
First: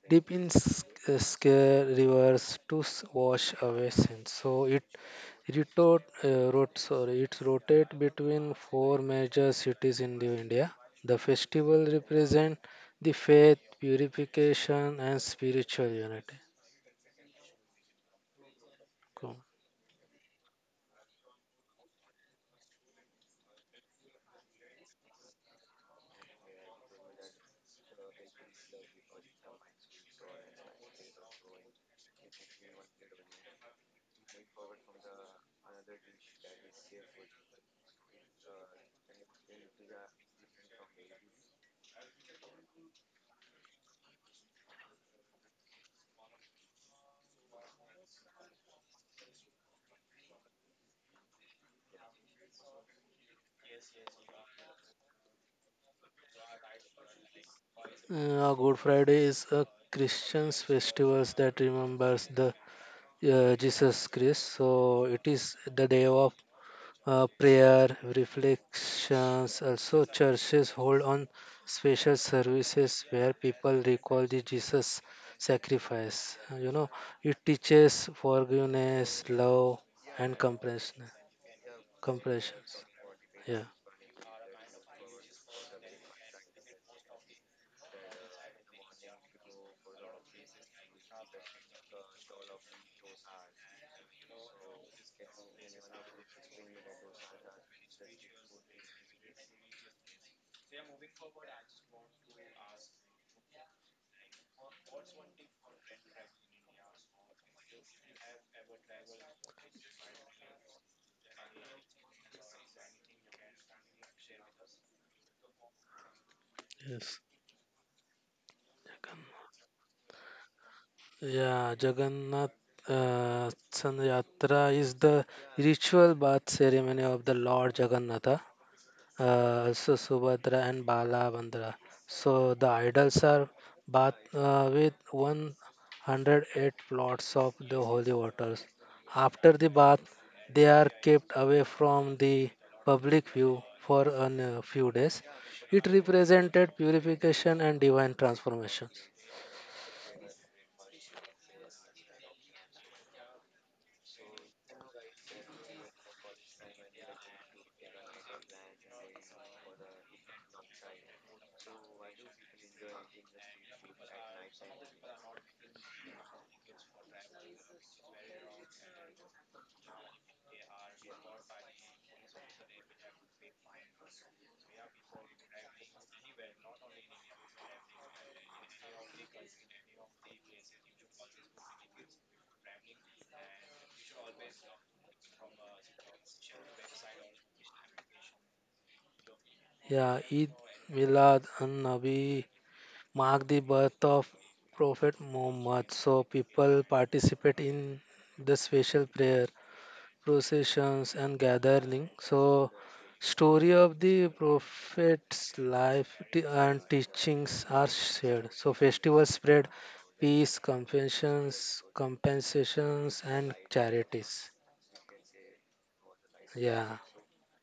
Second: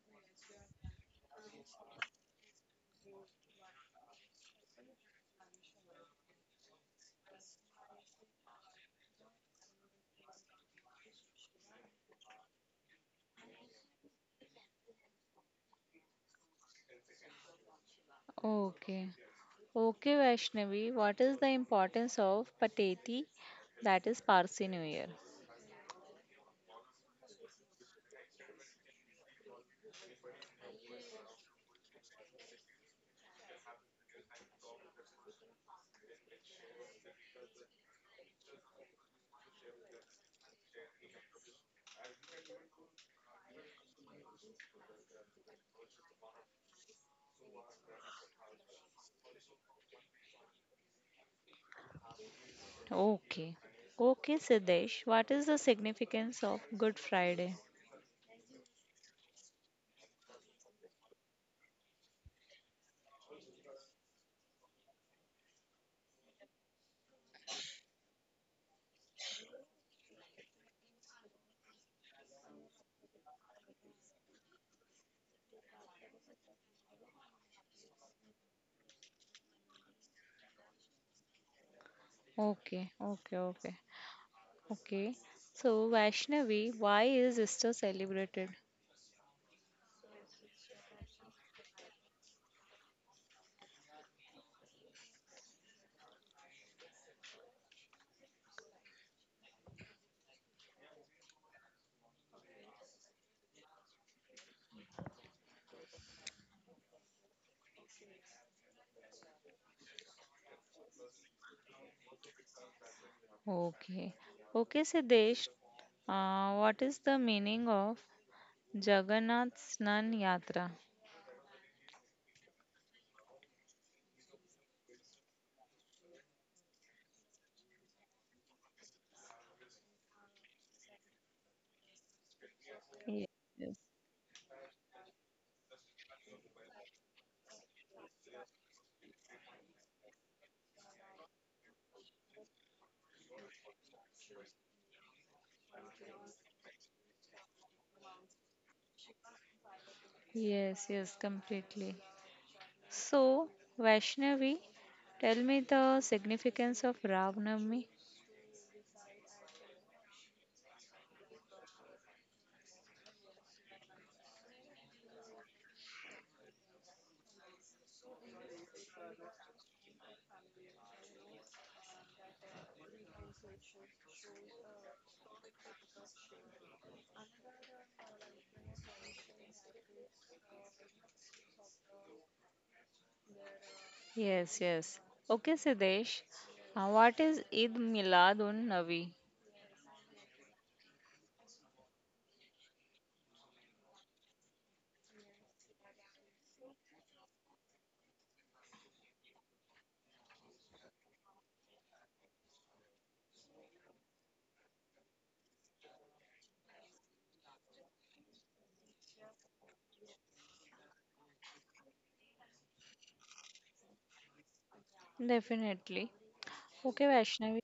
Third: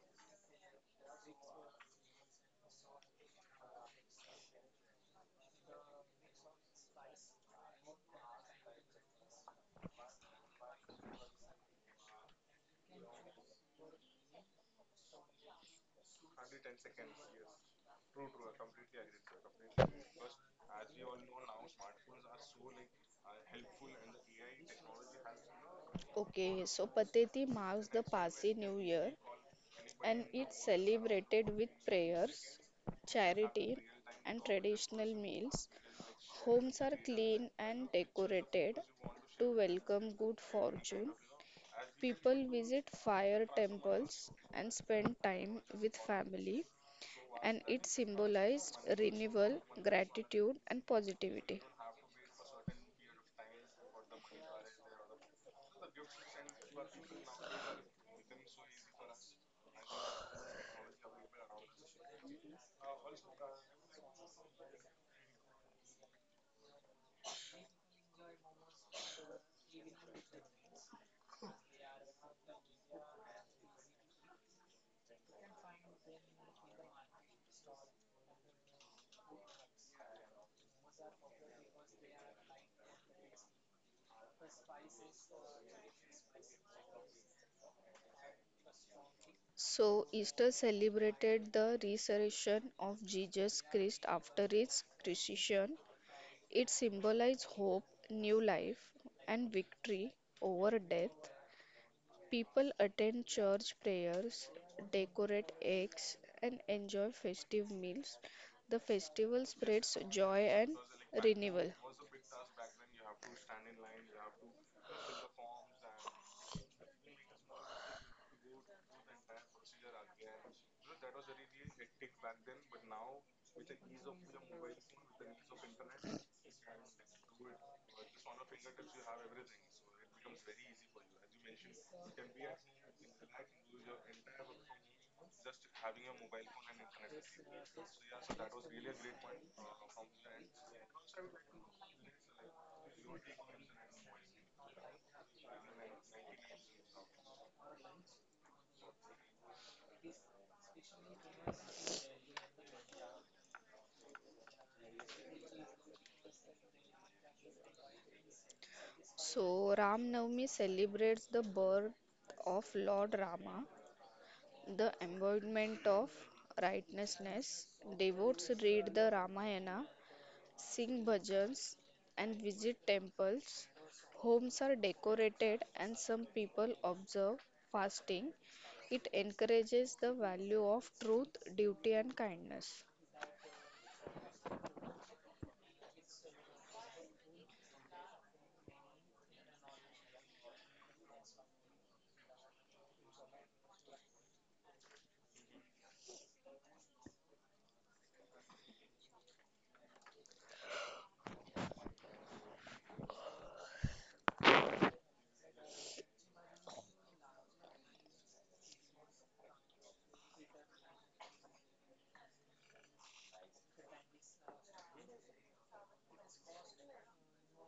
[SPEAKER 3] dip in s- uh, scare rivers to s- wash away sins. So it rotate, uh, rot, sorry, it rotate between four major cities in the India. The festival represent the faith, purification, and spiritual unity.
[SPEAKER 1] Okay.
[SPEAKER 3] Cool.
[SPEAKER 1] Okay, Vaishnavi, what is the importance of Pateti? That is Parsi New Year.
[SPEAKER 2] Okay, so Pateti marks the Parsi New Year, and it's celebrated with prayers, charity, and traditional meals. Homes are clean and decorated to welcome good fortune. People visit fire temples and spend time with family, and it symbolized renewal, gratitude, and positivity.
[SPEAKER 1] Okay. Okay, Siddesh, what is the significance of Good Friday?
[SPEAKER 3] Uh, Good Friday is a Christian's festivals that remembers the uh, Jesus Christ. So it is the day of uh, prayer, reflections. Also, churches hold on special services where people recall the Jesus sacrifice. Uh, You know, it teaches forgiveness, love, and compassion. Compassion.
[SPEAKER 1] Okay, okay,
[SPEAKER 3] Yeah.
[SPEAKER 1] okay. Okay. So, Vaishnavi, why is Easter celebrated?
[SPEAKER 2] So, Easter celebrated the resurrection of Jesus Christ after his crucifixion. It symbolized hope, new life, and victory over death. People attend church prayers, decorate eggs, and enjoy festive meals. The festival spreads joy and renewal.
[SPEAKER 1] Okay. Okay, Siddesh, uh, what is
[SPEAKER 3] Yes.
[SPEAKER 1] the meaning of Jagannath Snan Yatra?
[SPEAKER 3] Yeah, Jagannath uh, San Yatra is the ritual bath ceremony of the Lord Jagannatha, uh, so Subhadra and Balabhadra. So the idols are
[SPEAKER 1] Yes,
[SPEAKER 3] bathed uh, with one hundred eight plots of the holy waters. After the bath, they are kept away from the public view for a few days. It represented purification and divine transformation.
[SPEAKER 1] yes, yes, completely. So, Vaishnavi, tell me the significance of Rav Navami.
[SPEAKER 2] So, Ram Navami celebrates the birth of Lord Rama, the embodiment of righteousness. Devotees read the Ramayana, sing bhajans, and visit temples. Homes are decorated, and some people observe fasting. It encourages the value of truth, duty, and kindness.
[SPEAKER 1] Yes, yes. Okay, Siddesh, uh, what is Eid Miladun Nabi?
[SPEAKER 3] Yeah, Eid Milad and Nabi mark the birth of Prophet Muhammad. So people participate in the special prayer, processions, and gathering. So story of the Prophet's life t- and teachings are shared. So festivals spread peace, compassions, compensations, and charities.
[SPEAKER 1] Definitely.
[SPEAKER 3] Yeah.
[SPEAKER 1] Okay, Vaishnavi,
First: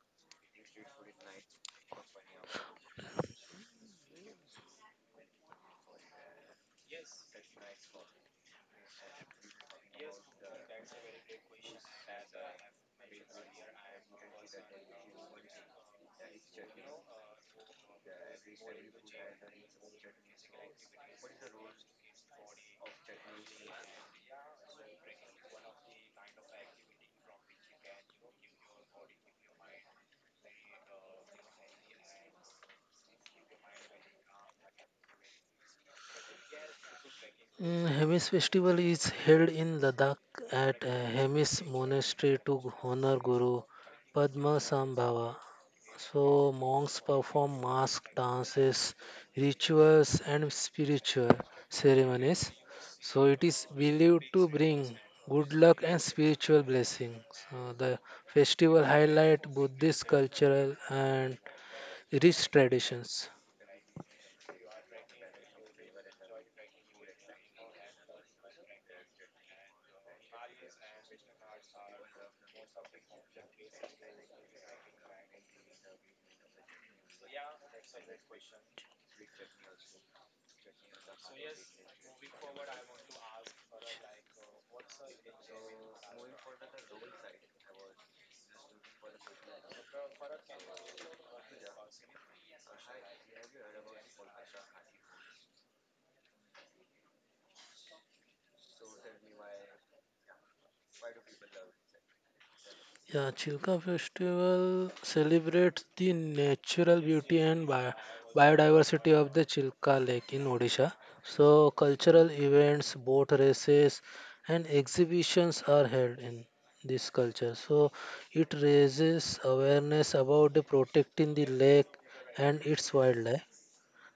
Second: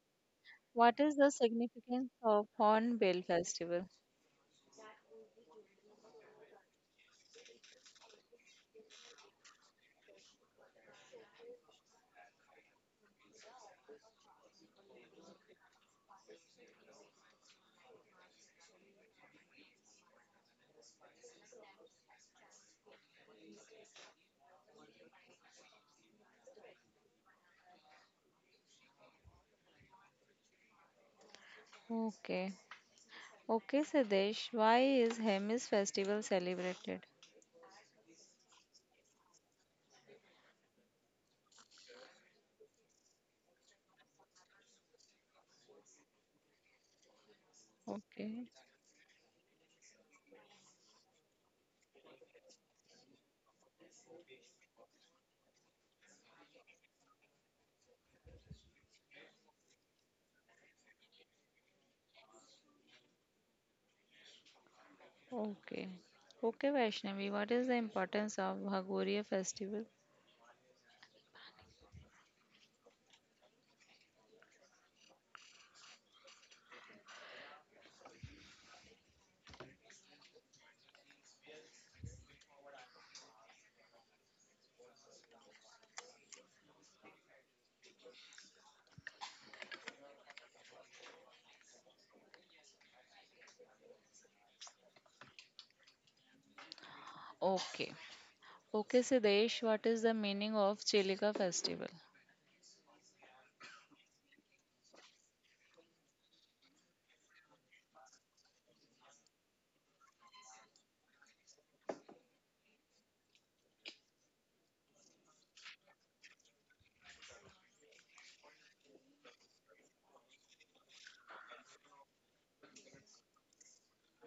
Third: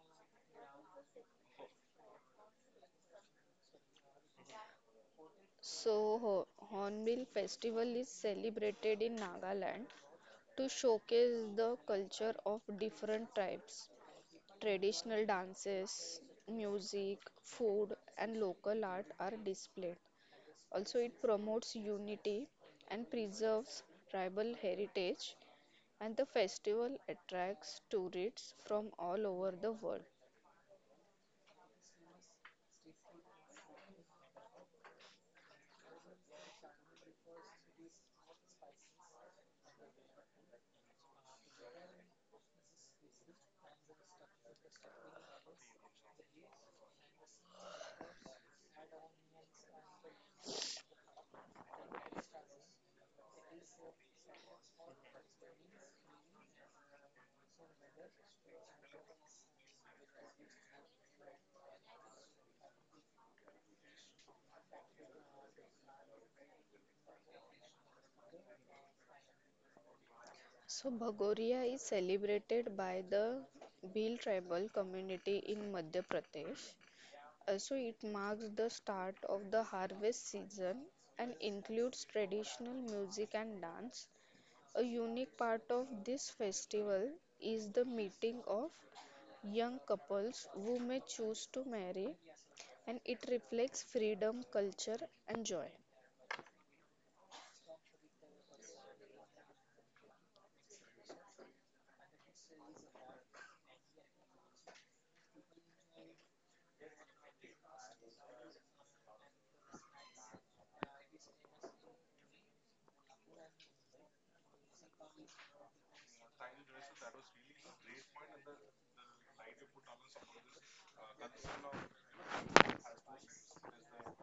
[SPEAKER 1] what is the significance of Hornbill Festival?
[SPEAKER 2] So, Ho- Hornbill Festival is celebrated in Nagaland to showcase the culture of different tribes. Traditional dances, music, food, and local art are displayed. Also, it promotes unity and preserves tribal heritage, and the festival attracts tourists from all over the world.
[SPEAKER 1] Okay. Okay, Sadesh, why is Hemis festival celebrated?
[SPEAKER 3] Mm, Hemis festival is held in Ladakh at uh, Hemis monastery to honor Guru Padma Sambhava. So monks perform mask
[SPEAKER 1] Okay,
[SPEAKER 3] dances, rituals, and spiritual ceremonies. So it is believed to bring good luck and spiritual blessings. So the festival highlight Buddhist cultural and rich traditions.
[SPEAKER 1] okay. Okay, Vaishnavi, what is the importance of Bhagoriya festival?
[SPEAKER 2] So, Bhagoria is celebrated by the Bhil tribal community in Madhya Pradesh. Also, it marks the start of the harvest season and includes traditional music and dance. A unique part of this festival is the meeting of young couples who may choose to marry, and it reflects freedom, culture, and joy.
[SPEAKER 1] Okay. Okay, Sidesh, what is the meaning of Chilika festival?
[SPEAKER 3] Yeah, Chilka Festival celebrates the natural beauty and bi- biodiversity of the Chilka Lake in Odisha. So, cultural events, boat races, and exhibitions are held in this culture. So, it raises awareness about the protecting the lake and its wildlife.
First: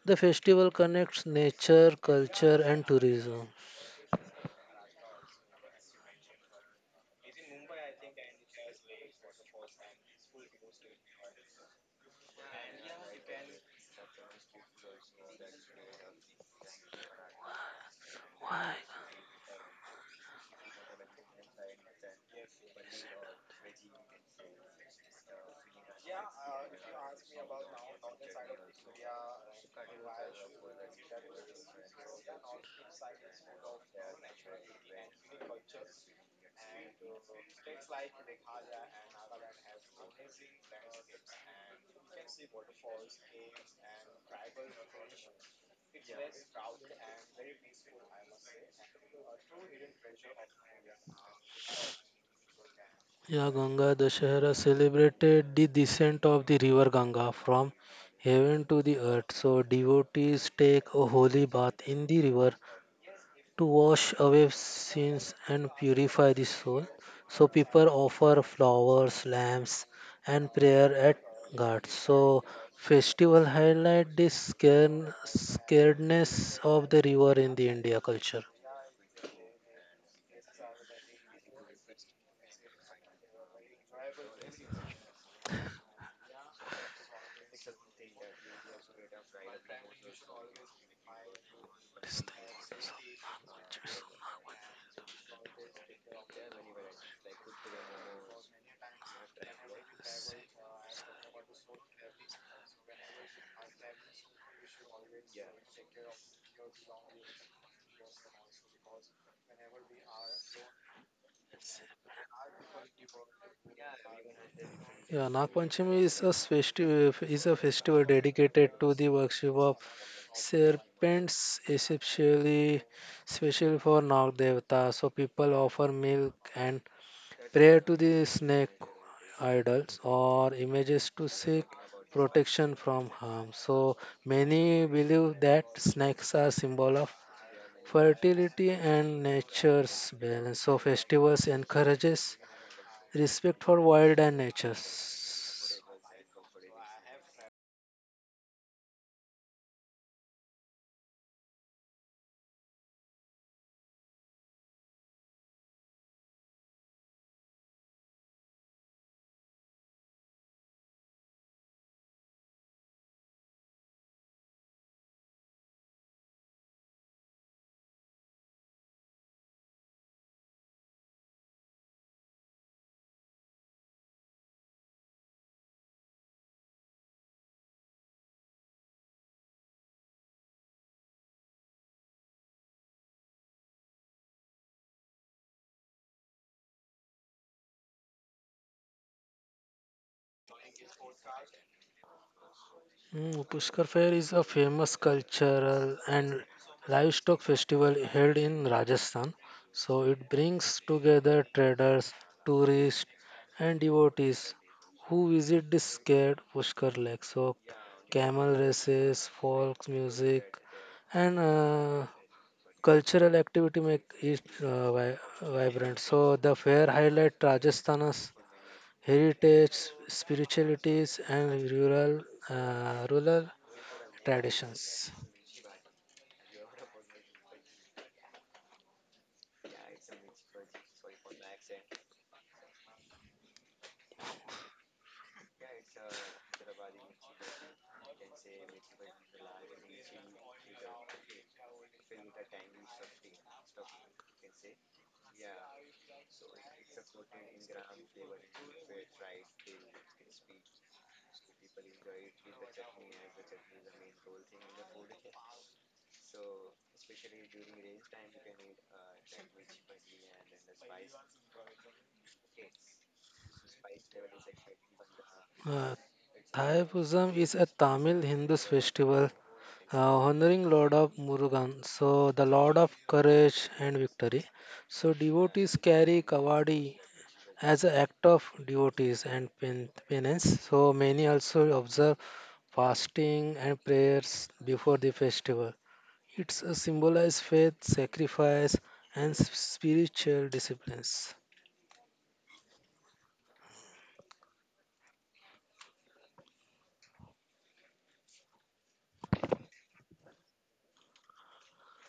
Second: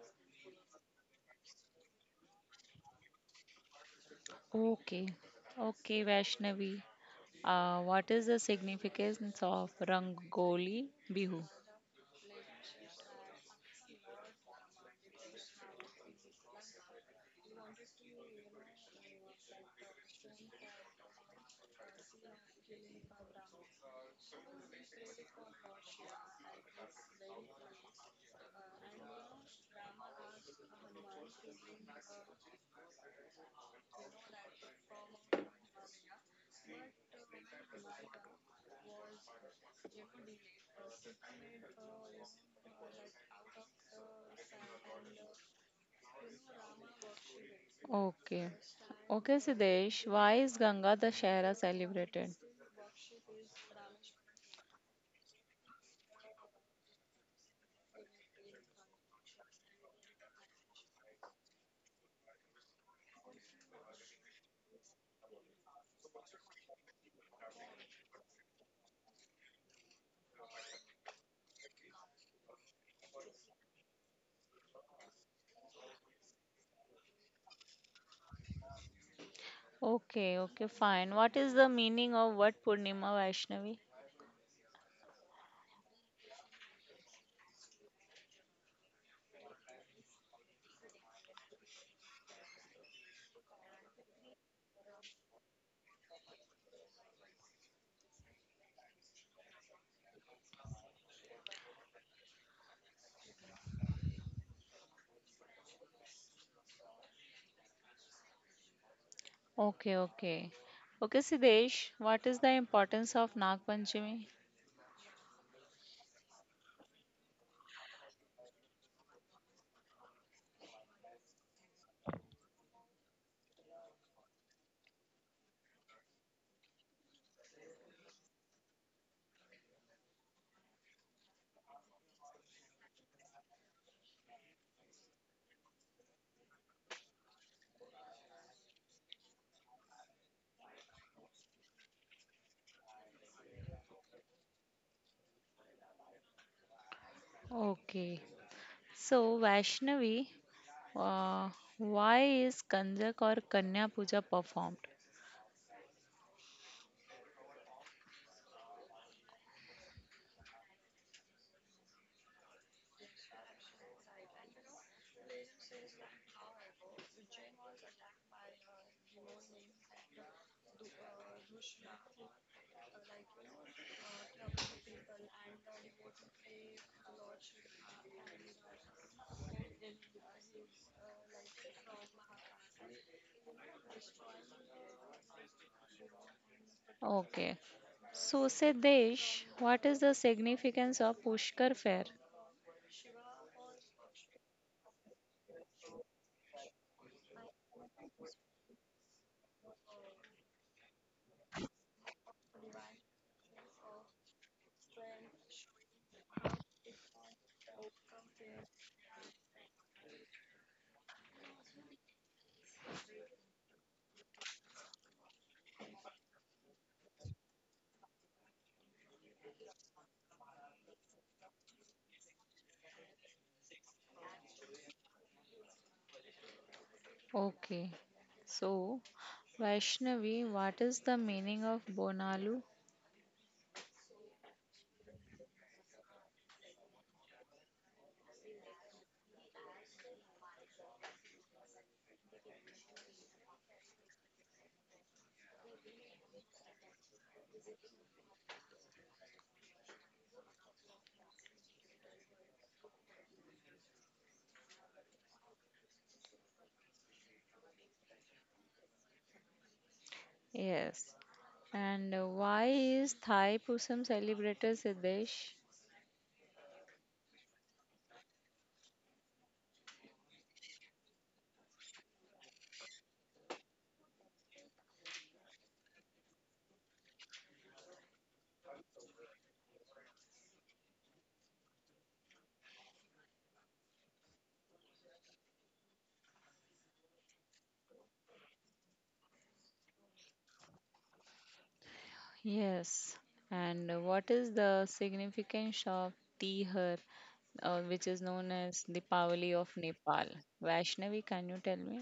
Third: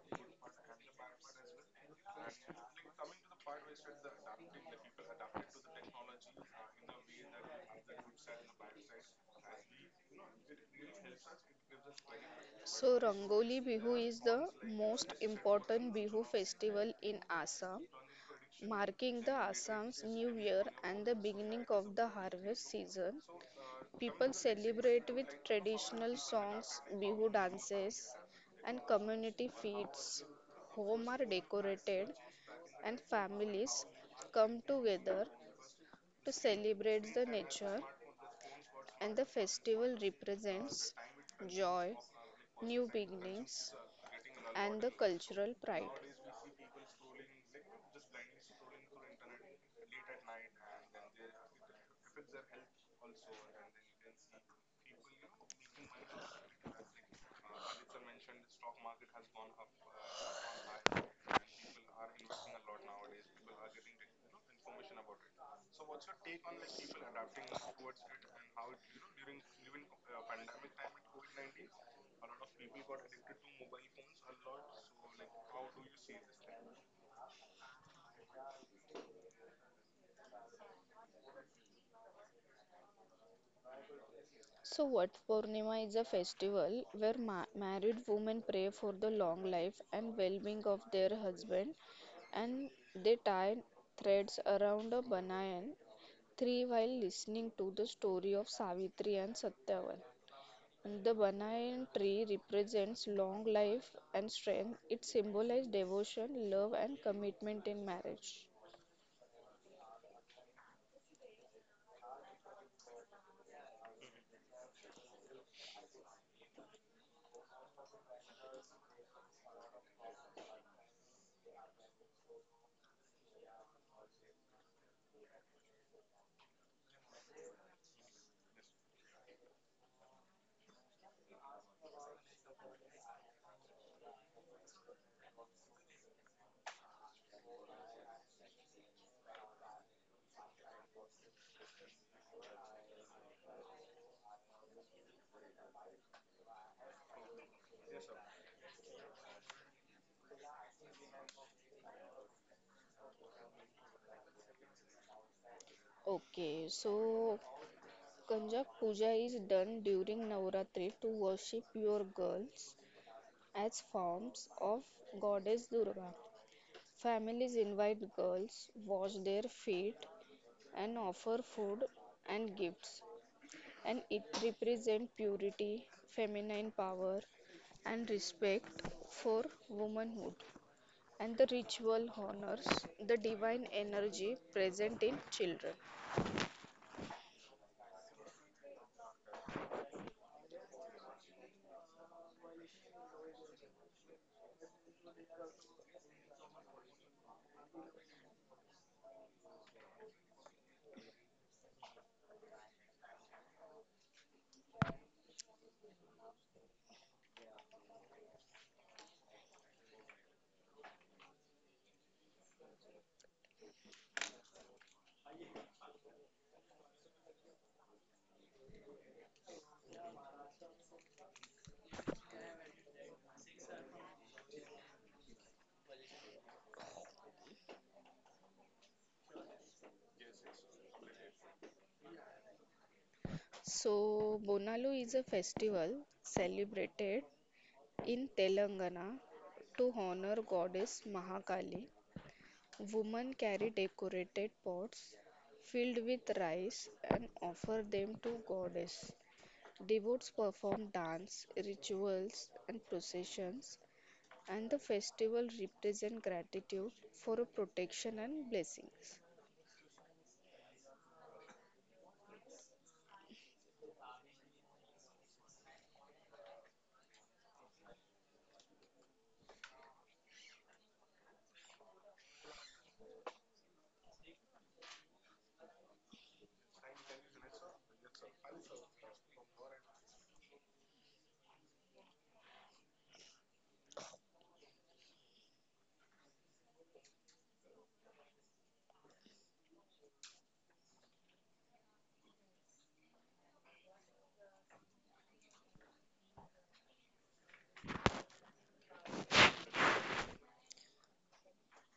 [SPEAKER 3] The festival connects nature, culture, and tourism.
[SPEAKER 1] Okay. Okay, Vaishnavi, uh, what is the significance of Rangoli Bihu?
[SPEAKER 2] So, Rangoli Bihu is the most important Bihu festival in Assam,
[SPEAKER 3] Why?
[SPEAKER 2] marking the Assam's new year and the beginning of the harvest season. People celebrate with traditional songs, bihu dances, and community feasts. Homes are decorated, and families come together to celebrate the nature. And the festival represents joy, new beginnings, and the cultural pride.
[SPEAKER 1] Okay. Okay, Sidesh, why is Ganga Dashera celebrated?
[SPEAKER 3] Yeah, Ganga Dashahara celebrated the descent of the river Ganga from heaven to the earth. So, devotees take a holy bath in the river to wash away sins and purify the soul. So, people offer flowers, lamps, and prayer at Ghats. So, festival highlight the scare- scaredness of the river in the India culture.
[SPEAKER 1] Okay, okay, fine. What is the meaning of what Purnima Vaishnavi?
[SPEAKER 2] So, what Purnima is a festival where ma- married women pray for the long life and well being of their husband,
[SPEAKER 3] What is
[SPEAKER 2] and they tie
[SPEAKER 3] that?
[SPEAKER 2] threads around a banyan tree while listening to the story of Savitri and Satyavan. The banyan tree represents long life and strength, it symbolizes devotion, love, and commitment in marriage.
[SPEAKER 1] Okay, okay. Okay, Siddesh, what is the importance of Nag Panchami?
[SPEAKER 3] Yeah, Nagpanchami is a festival. is a festival dedicated to the worship of serpents, especially special for Nag Devata. So people offer milk and prayer to the snake idols or images to seek protection from harm. So many believe that snakes are symbol of fertility and nature's balance. So festivals encourages respect for wild and nature.
[SPEAKER 1] Okay. So, Vaishnavi, uh, why is Kanjak or Kanya Puja performed?
[SPEAKER 2] Okay, so Kanjak Puja is done during Navratri to worship your girls as forms of goddess Durga. Families invite girls, wash their feet, and offer food and gifts. And it represents purity, feminine power, and respect for womanhood. And the ritual honors the divine energy present in children.
[SPEAKER 1] Okay. So, Siddesh, what is the significance of Pushkar fair?
[SPEAKER 3] Mm, Pushkar Fair is a famous cultural and livestock festival held in Rajasthan. So it brings together traders, tourists, and devotees who visit the sacred Pushkar Lake. So camel races, folk music, and uh, cultural activity make it uh, vi- vibrant. So the fair highlight Rajasthan's heritage, spiritualities, and rural uh, rural traditions.
[SPEAKER 1] Okay. So, Vaishnavi, what is the meaning of Bonalu?
[SPEAKER 2] So, Bonalu is a festival celebrated in Telangana to honor goddess Mahakali. Women carry decorated pots filled with rice and offer them to goddess. Devotees perform dance, rituals, and processions, and the festival represent gratitude for protection and blessings.
[SPEAKER 1] Yes. And uh, why is Thai Pusam celebrated, Siddesh?
[SPEAKER 3] Uh, Thai Pusam is a Tamil Hindu festival uh, honoring Lord of Murugan, so the Lord of Courage and Victory. So devotees carry kavadi as an act of devotees and pen- penance. So many also observe fasting and prayers before the festival. It's a symbolized faith, sacrifice, and s- spiritual disciplines.
[SPEAKER 1] Yes. And uh, what is the significance of Tihar, uh, which is known as the Pavali of Nepal? Vaishnavi, can you tell me?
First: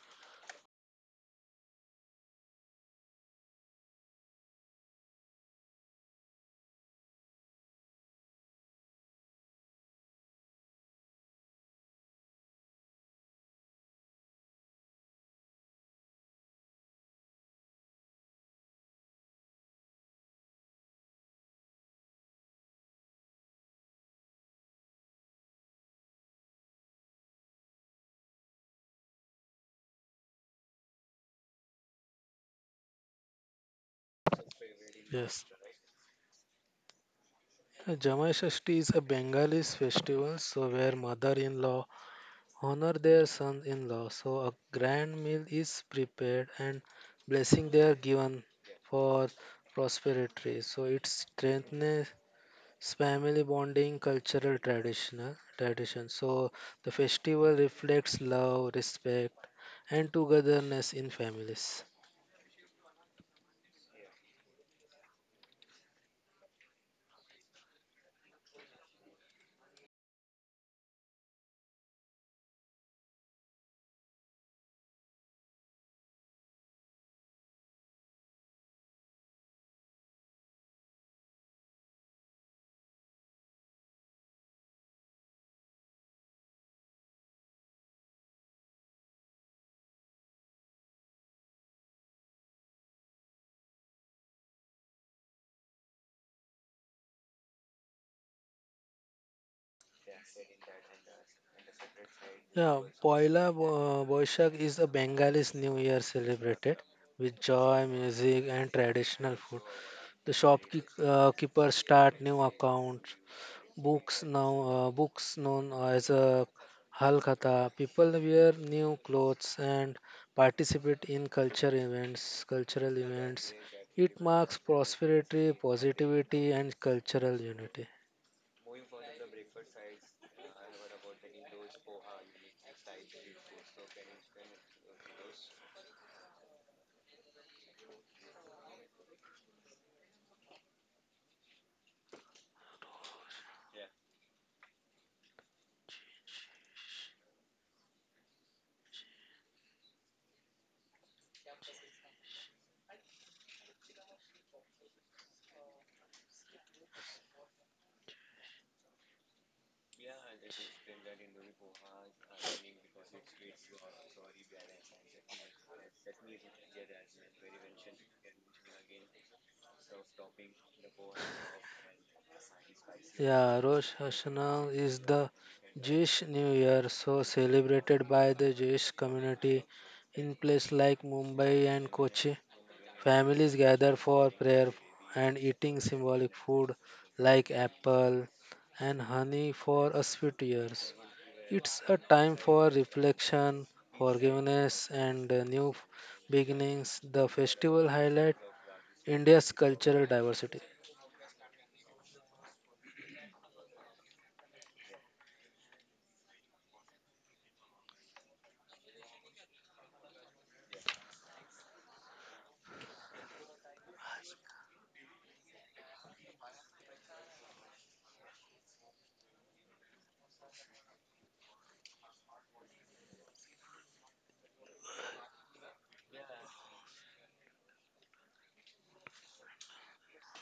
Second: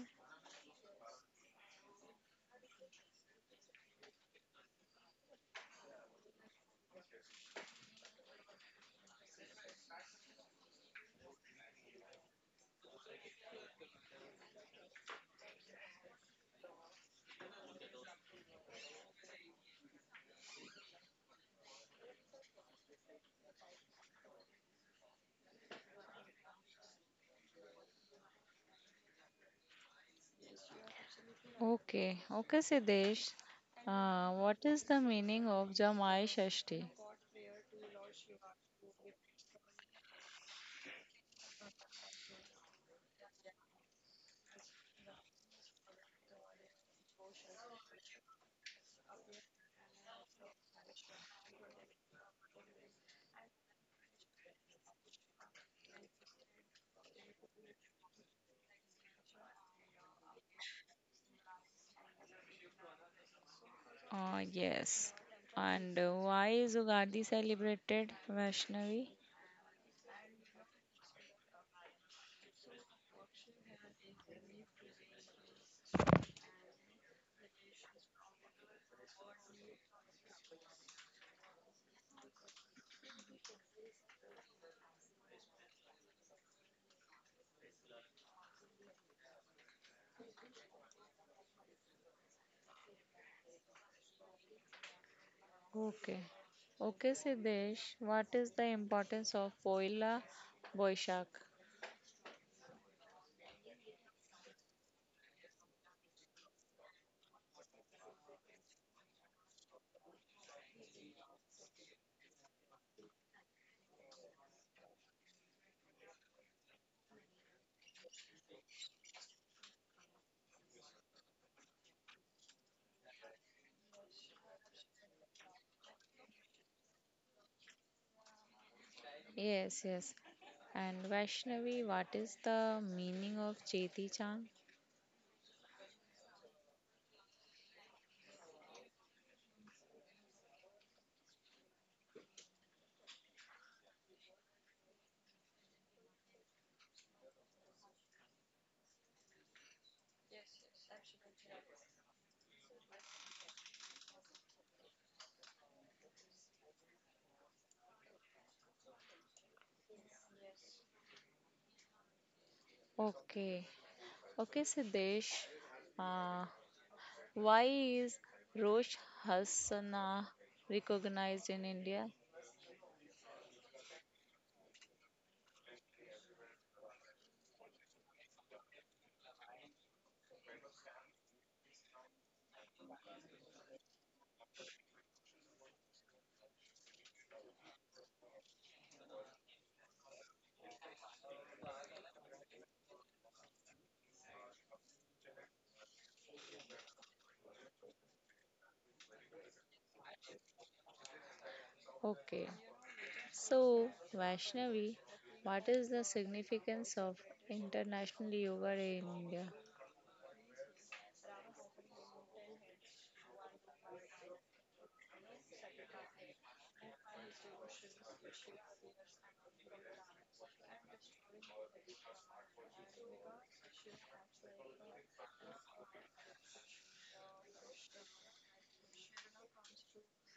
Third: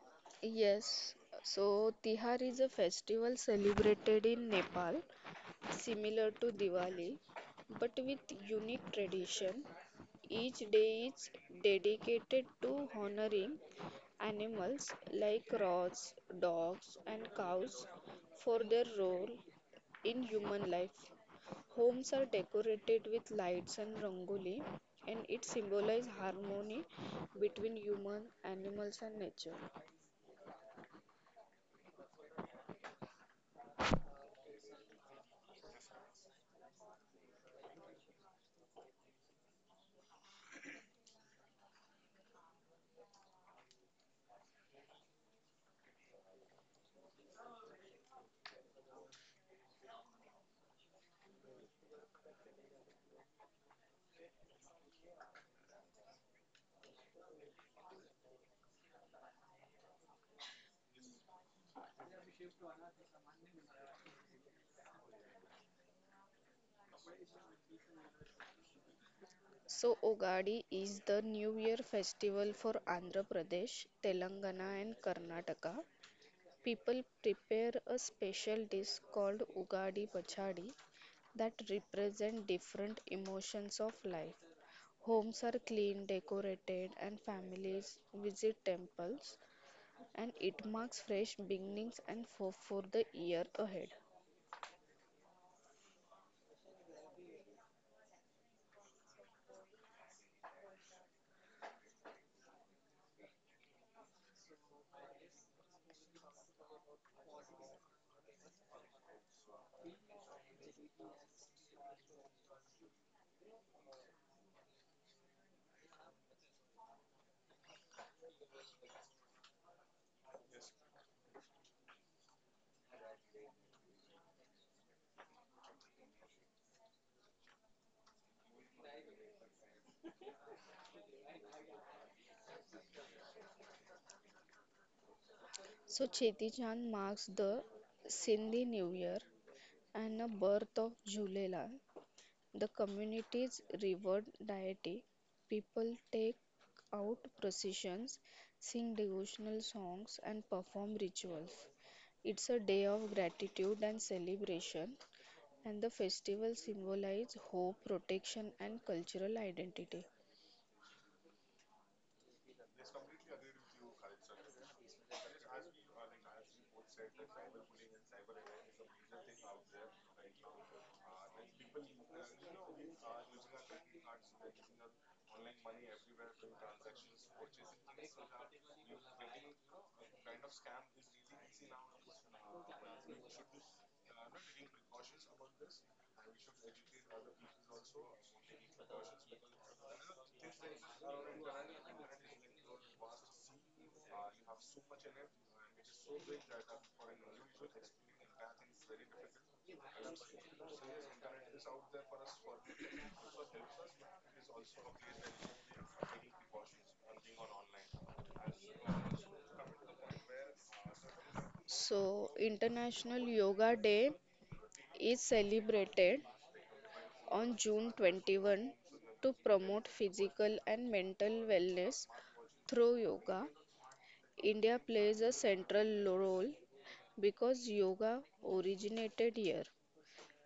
[SPEAKER 2] Yes, so Tihar is a festival celebrated in Nepal similar to Diwali but with unique tradition. Each day is dedicated to honoring animals like rats, dogs, and cows for their role in human life. Homes are decorated with lights and rangoli, and it symbolizes harmony between human, animals, and nature.
[SPEAKER 1] Okay. Okay, Siddesh. Uh, what is the
[SPEAKER 3] Yes.
[SPEAKER 1] meaning of Jamai Shashti?
[SPEAKER 3] Uh, Jamai Shashti is a Bengali festival, so where mother-in-law honor their son-in-law. So a grand meal is prepared and blessing they are given for prosperity. So it strengthens family bonding, cultural traditional tradition. So the festival reflects love, respect, and togetherness in families.
[SPEAKER 1] Uh, yes. And uh, why is Ugadi celebrated, Vaishnavi?
[SPEAKER 2] So, Ugadi is the New Year festival for Andhra Pradesh, Telangana, and Karnataka. People prepare a special dish called Ugadi Pachadi that represent different emotions of life. Homes are clean, decorated, and families visit temples, and it marks fresh beginnings and hope for the year ahead.
[SPEAKER 1] Okay. Okay, Siddesh, what is the importance of Poila Boishak?
[SPEAKER 3] Yeah, Poila Bo- Boishakh is a Bengalis New Year celebrated with joy, music, and traditional food. The shopkeepers start new accounts, books now uh, books known as a halkata. People wear new clothes and participate in culture events, cultural events. It marks prosperity, positivity, and cultural unity.
[SPEAKER 1] Yes, yes. And Vaishnavi, what is the meaning of Cheti Chand?
[SPEAKER 2] So, Cheti Chand marks the Sindhi New Year and the birth of Julelal. The communities revere deity, people take out processions, sing devotional songs, and perform rituals. It's a day of gratitude and celebration, and the festival symbolizes hope, protection, and cultural identity.
[SPEAKER 1] Okay. Okay, Siddesh. Uh, why is Rosh Hashanah recognized in India?
[SPEAKER 3] Yeah, Rosh Hashanah is the Jewish New Year, so celebrated by the Jewish community in places like Mumbai and Kochi. Families gather for prayer and eating symbolic food like apple and honey for a sweet years. It's a time for reflection, forgiveness, and uh, new beginnings. The festival highlight India's cultural diversity.
[SPEAKER 1] Okay. So, Vaishnavi, what is the significance of International Yoga Day in India?
[SPEAKER 2] So, International Yoga Day is celebrated on June twenty-first to promote physical and mental wellness through yoga. India plays a central role because yoga originated here.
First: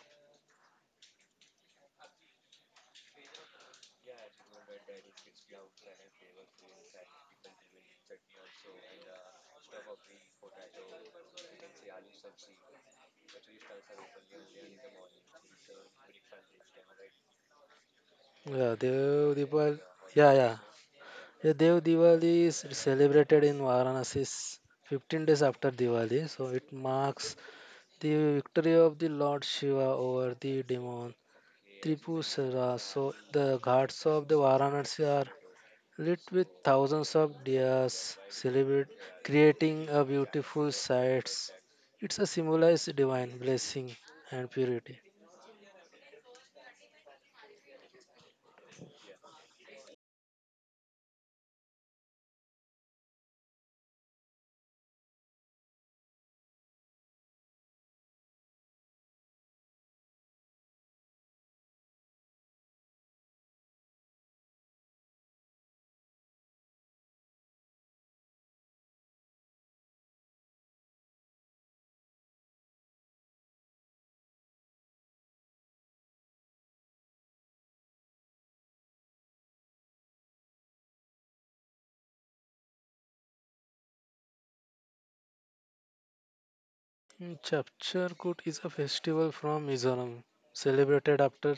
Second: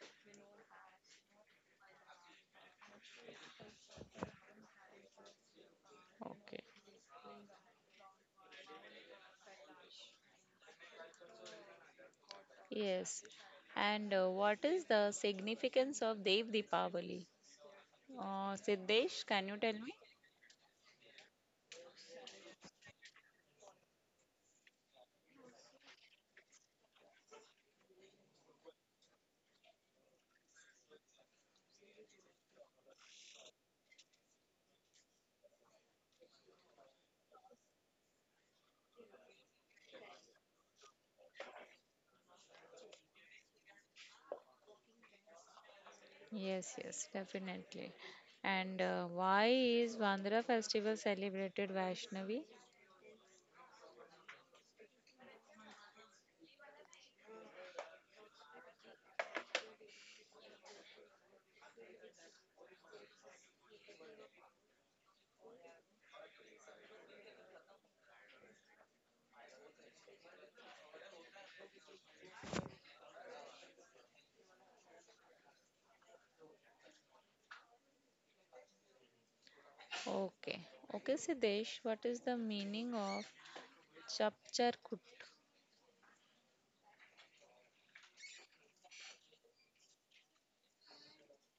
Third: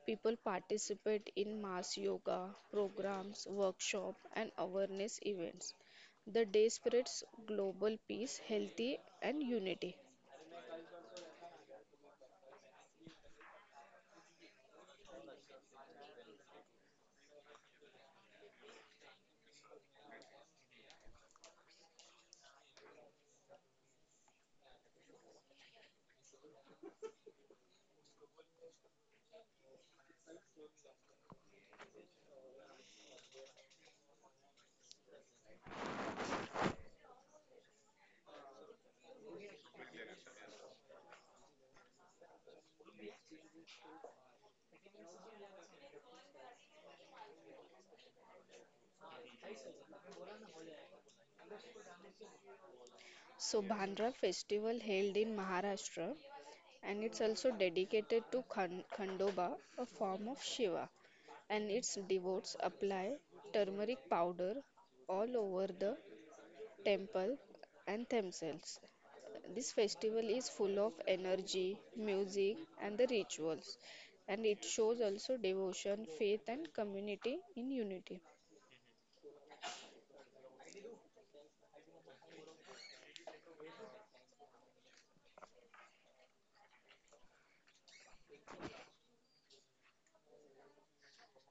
[SPEAKER 2] People participate in mass yoga programs, workshops, and awareness events. The
[SPEAKER 1] Okay.
[SPEAKER 2] day spreads global peace, healthy, and unity.
[SPEAKER 1] Yes. And uh, what is the significance of Dev Deepavali? Uh,
[SPEAKER 3] Yeah,
[SPEAKER 1] Siddesh,
[SPEAKER 3] Dev
[SPEAKER 1] can you tell
[SPEAKER 3] Deepal.
[SPEAKER 1] me?
[SPEAKER 3] Yeah, yeah. Yeah, Dev Diwali is celebrated in Varanasi s- fifteen days after Diwali, so it marks the victory of the Lord Shiva over the demon Tripura. So the ghats of the Varanasi are lit with thousands of diyas, celebrate creating a beautiful sights. It's a symbolized divine blessing and purity.
[SPEAKER 1] Yes, yes, definitely. And uh, why is Vandra festival celebrated Vaishnavi?
[SPEAKER 2] So, Bhandra festival held in Maharashtra, and it's also dedicated to Khan- Khandoba, a form of Shiva, and its devotees apply turmeric powder all over the temple, and themselves. This festival is full of energy, music, and the rituals, and it shows also devotion, faith, and community in unity.
[SPEAKER 1] Okay. Okay, Siddesh, what is the meaning of Chapcharkut?
[SPEAKER 3] Mm, Chapchar Kut is a festival from Mizoram, celebrated after